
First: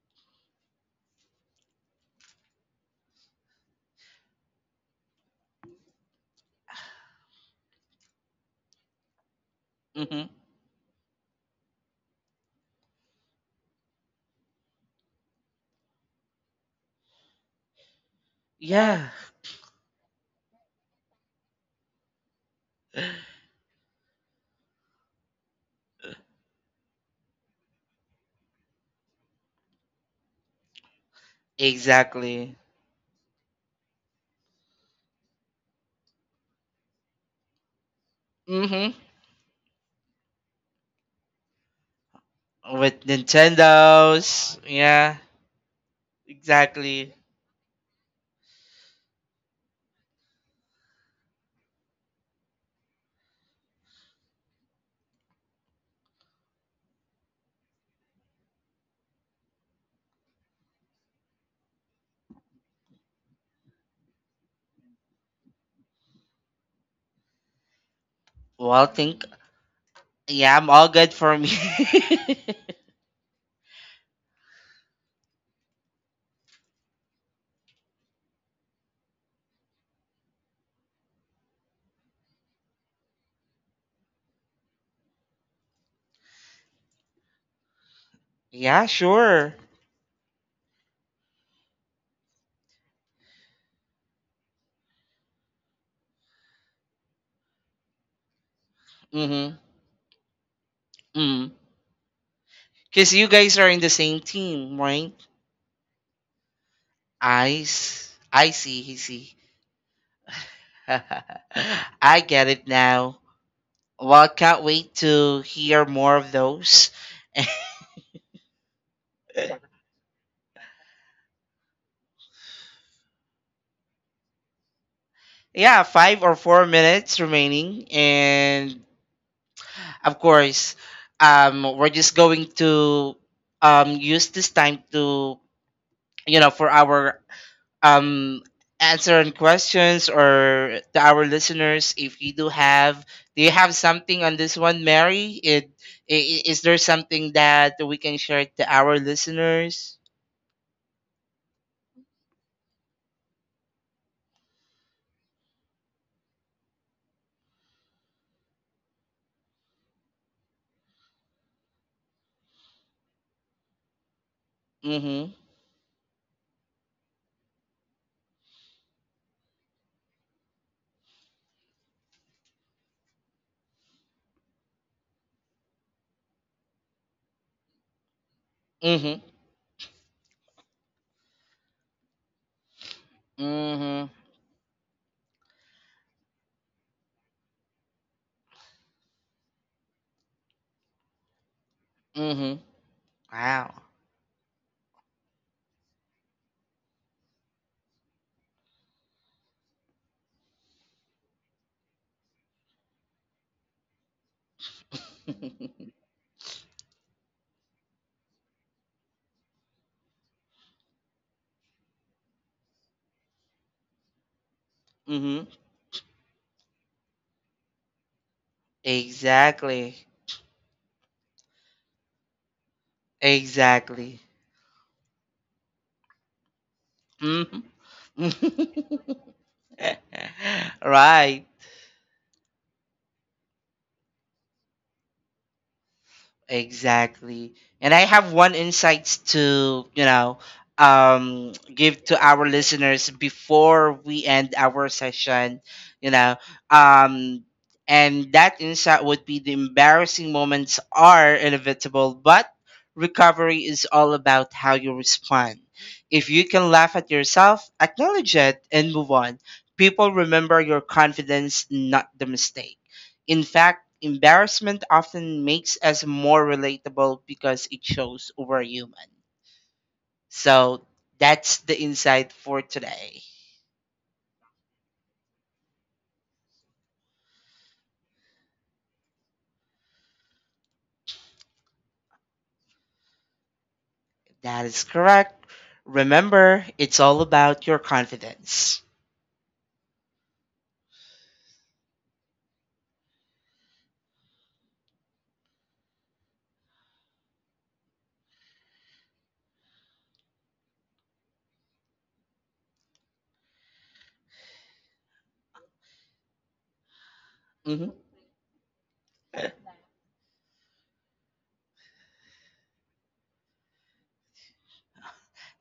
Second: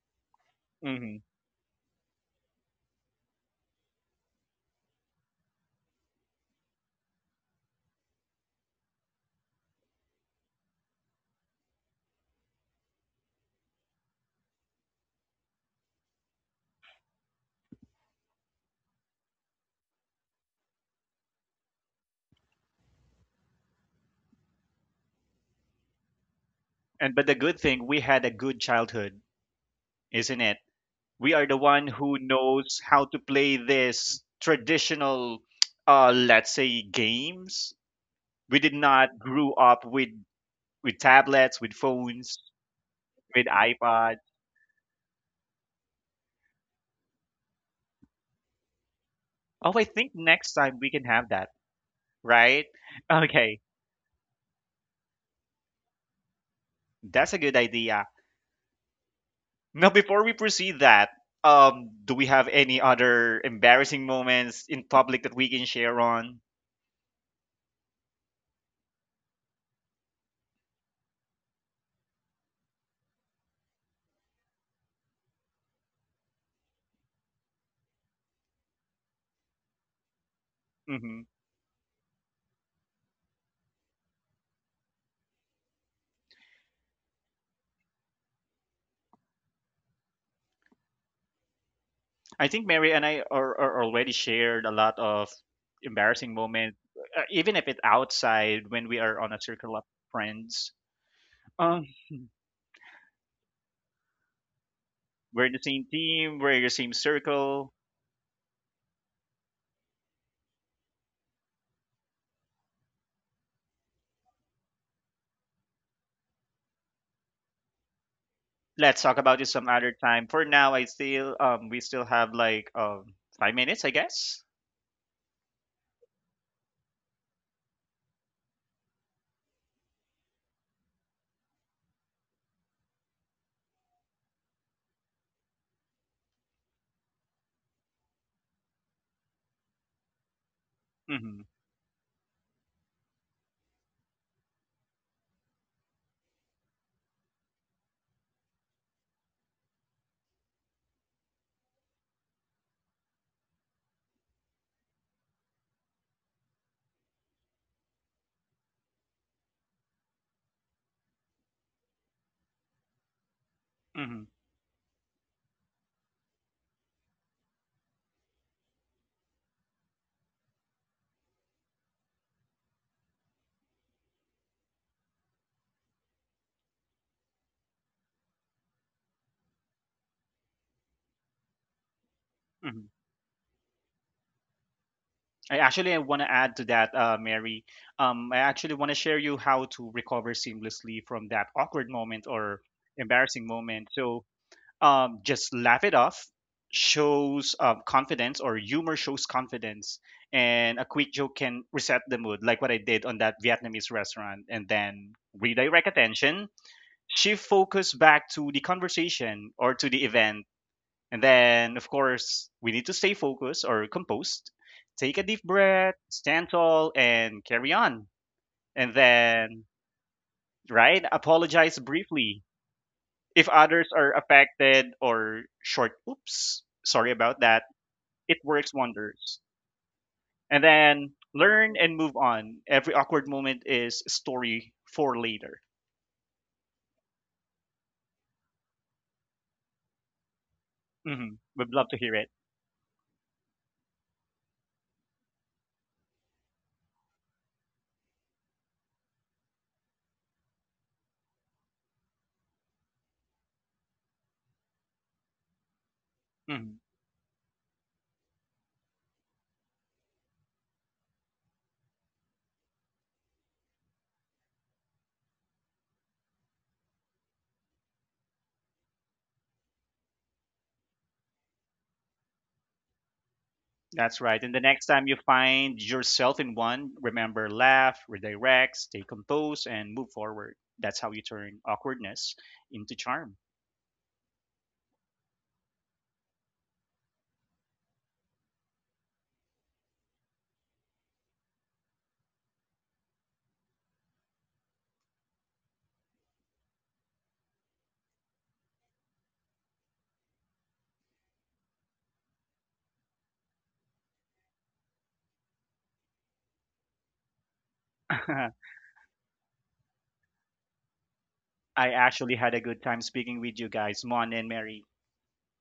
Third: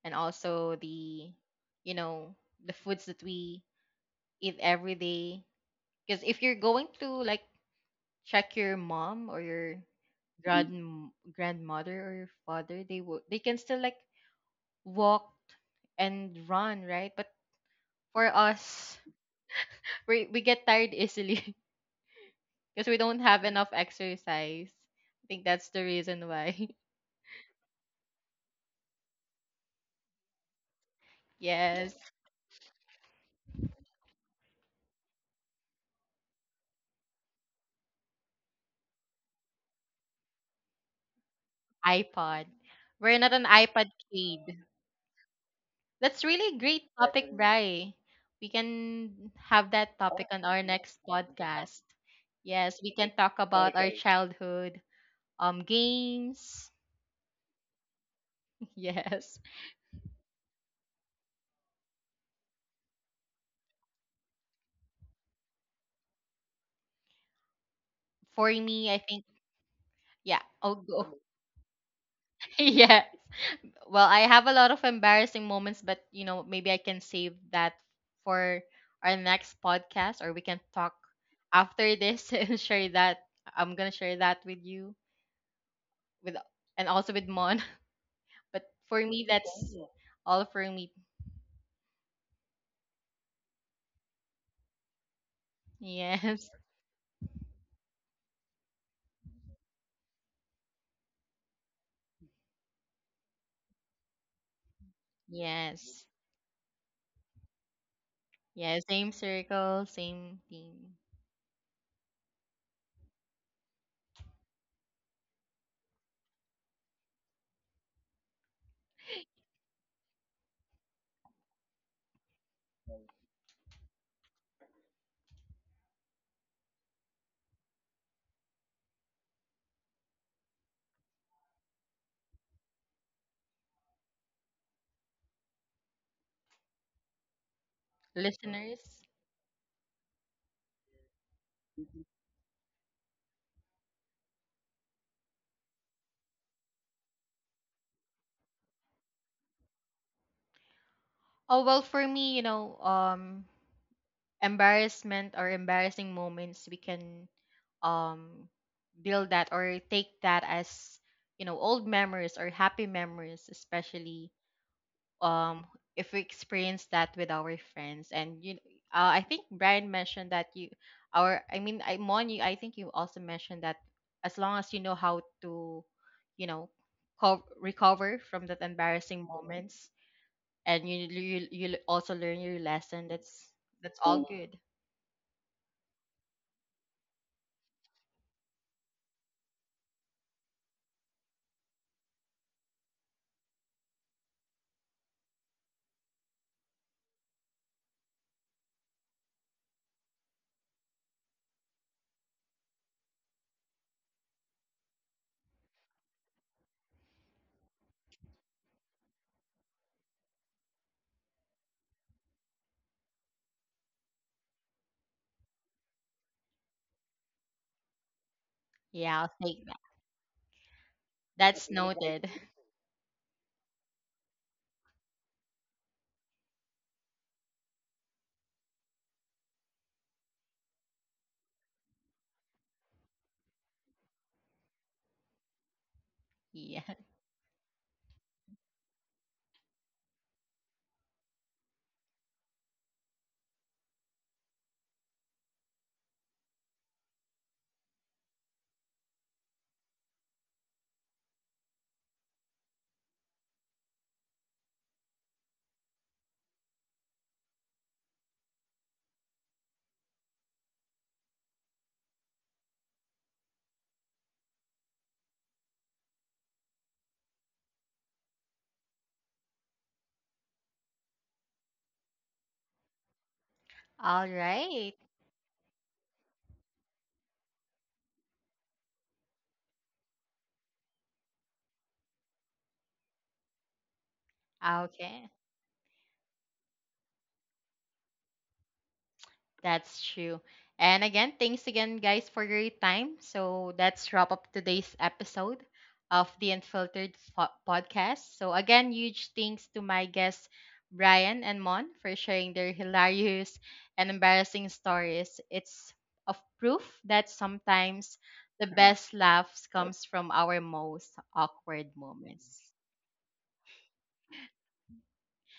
and also Mm-hmm. the you know the foods that we eat every day. Because if you're going to like check your mom or your Hmm. Mm. Grandmother or your father, they will they can still like walked and run, right? But for us, Yeah, we get tired easily (laughs) because we don't have enough exercise. I think that's the reason why. (laughs) And but the good thing, we had a good childhood, isn't it? We are the one Yes, who exactly. knows how to play this traditional let's say games. We did Hmm. not grew up with tablets, with phones, iPod. With We're not an with iPod ipod. Nintendos, kid. yeah, That's really a great exactly. topic, Bri. We can have Oh, I that think topic on next our time we next can have that, podcast. right? Yes, we can talk Okay, about our childhood games. that's a good idea. (laughs) Yes. Now before we proceed that, do we have any other embarrassing moments in public that we can share on. For Well, me, I think, think yeah, yeah, I'm I'll all good go. for me. (laughs) Yes. Well, I have a lot of embarrassing moments, but you know, maybe I can save that for our next podcast or we can talk Mm-hmm. after this (laughs) and share that. I'm gonna share that with you with and also with Mon. (laughs) (laughs) But Yeah, for me sure. that's all for me. I think Mary and I are already shared a lot of embarrassing Yes. moments, even if it's outside when we are on a Mm-hmm. circle of friends. Mm. Um, Cause you guys are in the same team, right? we're in the same Yes. team, we're in the same circle. I Yeah, see, he same see. circle, same theme. (laughs) I get it now. Well, can't wait to hear more of those. (laughs) Let's talk about this some other time. For now, I still we still have like 5 minutes, I guess. Yeah, 5 or 4 minutes remaining, and of course, we're just going to use this time to for our um Listeners. answering questions or to our Mm-hmm. listeners if you do have, do you have something on this one, Mary? Is there something that we can share to our listeners? Oh well for me, you know, embarrassment or embarrassing moments we can um build that or take that as you know old memories or happy memories Mm-hmm. especially Mm-hmm. um if we experience that with our friends and you I think Brian mentioned that you our I mean I Mon you I think you also mentioned that as long as you know how to you know recover from that Mm-hmm. embarrassing moments and you you also learn your Mm-hmm. lesson, that's Mm-hmm. all good. I want to add to that, Mary. I actually want to share you how to recover seamlessly from that awkward moment Mm-hmm. or embarrassing Wow. moment. So just laugh it off shows confidence or humor shows confidence, and a quick joke can reset the mood like what I did on that Vietnamese restaurant. And then redirect (laughs) attention, shift focus back to the conversation or to the event. And then of course we need to stay focused or composed, take a deep Mm-hmm. breath, stand tall and carry on. And Yeah, I'll then take that. Exactly. right, That's okay, apologize noted. (laughs) briefly if others are Exactly. affected or short, oops, sorry about Mm-hmm. that, it works (laughs) wonders. And then Right. learn and move on. Every awkward moment is a story for later. Yeah. Exactly. And I have one insight to, you know, Hmm. We'd love to give hear to it. our listeners before we end our session, you know. Um, and that insight would be the embarrassing moments are inevitable, but recovery is all about how you respond. If you can Hmm. laugh at yourself, acknowledge it, and move on. People remember your confidence, not the mistake. In fact, embarrassment often makes us more relatable because it shows we're human. So that's the insight for today. That's All right. And the next right. time you find yourself in one, remember laugh, redirect, stay composed, and move forward. That's how you turn awkwardness into charm. (laughs) That is Okay. correct. Remember, it's all about your confidence. That's true. And again, thanks again, guys, for your time. So that's wrap up today's episode of the Podcast. So again, huge thanks to my guests, Brian and Mon, for sharing their hilarious and embarrassing stories. It's of proof that Hmm. sometimes I the best laughs comes from our most awkward actually had a moments. good time speaking with you guys, Mon and Mary.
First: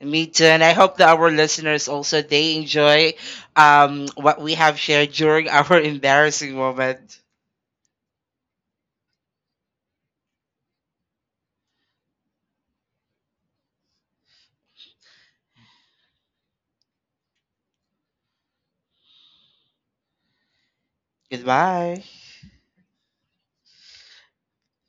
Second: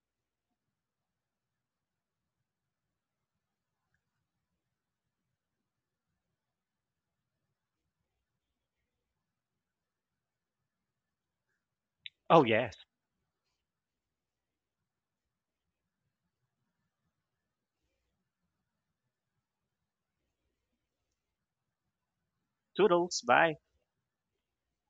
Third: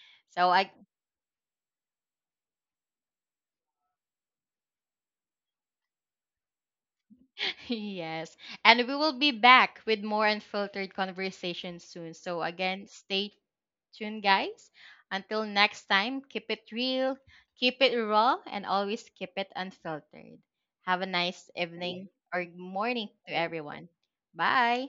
Me too, So and I I hope that our listeners also they enjoy what we have shared during our (laughs) embarrassing moment. (laughs) Yes. And we will be back with more unfiltered conversations soon. Oh, So, yes. again, stay tuned, guys. Until next time, keep it real, keep it raw, and always keep it unfiltered. Have a nice Goodbye. evening or morning Toodles. to Bye. everyone. Bye.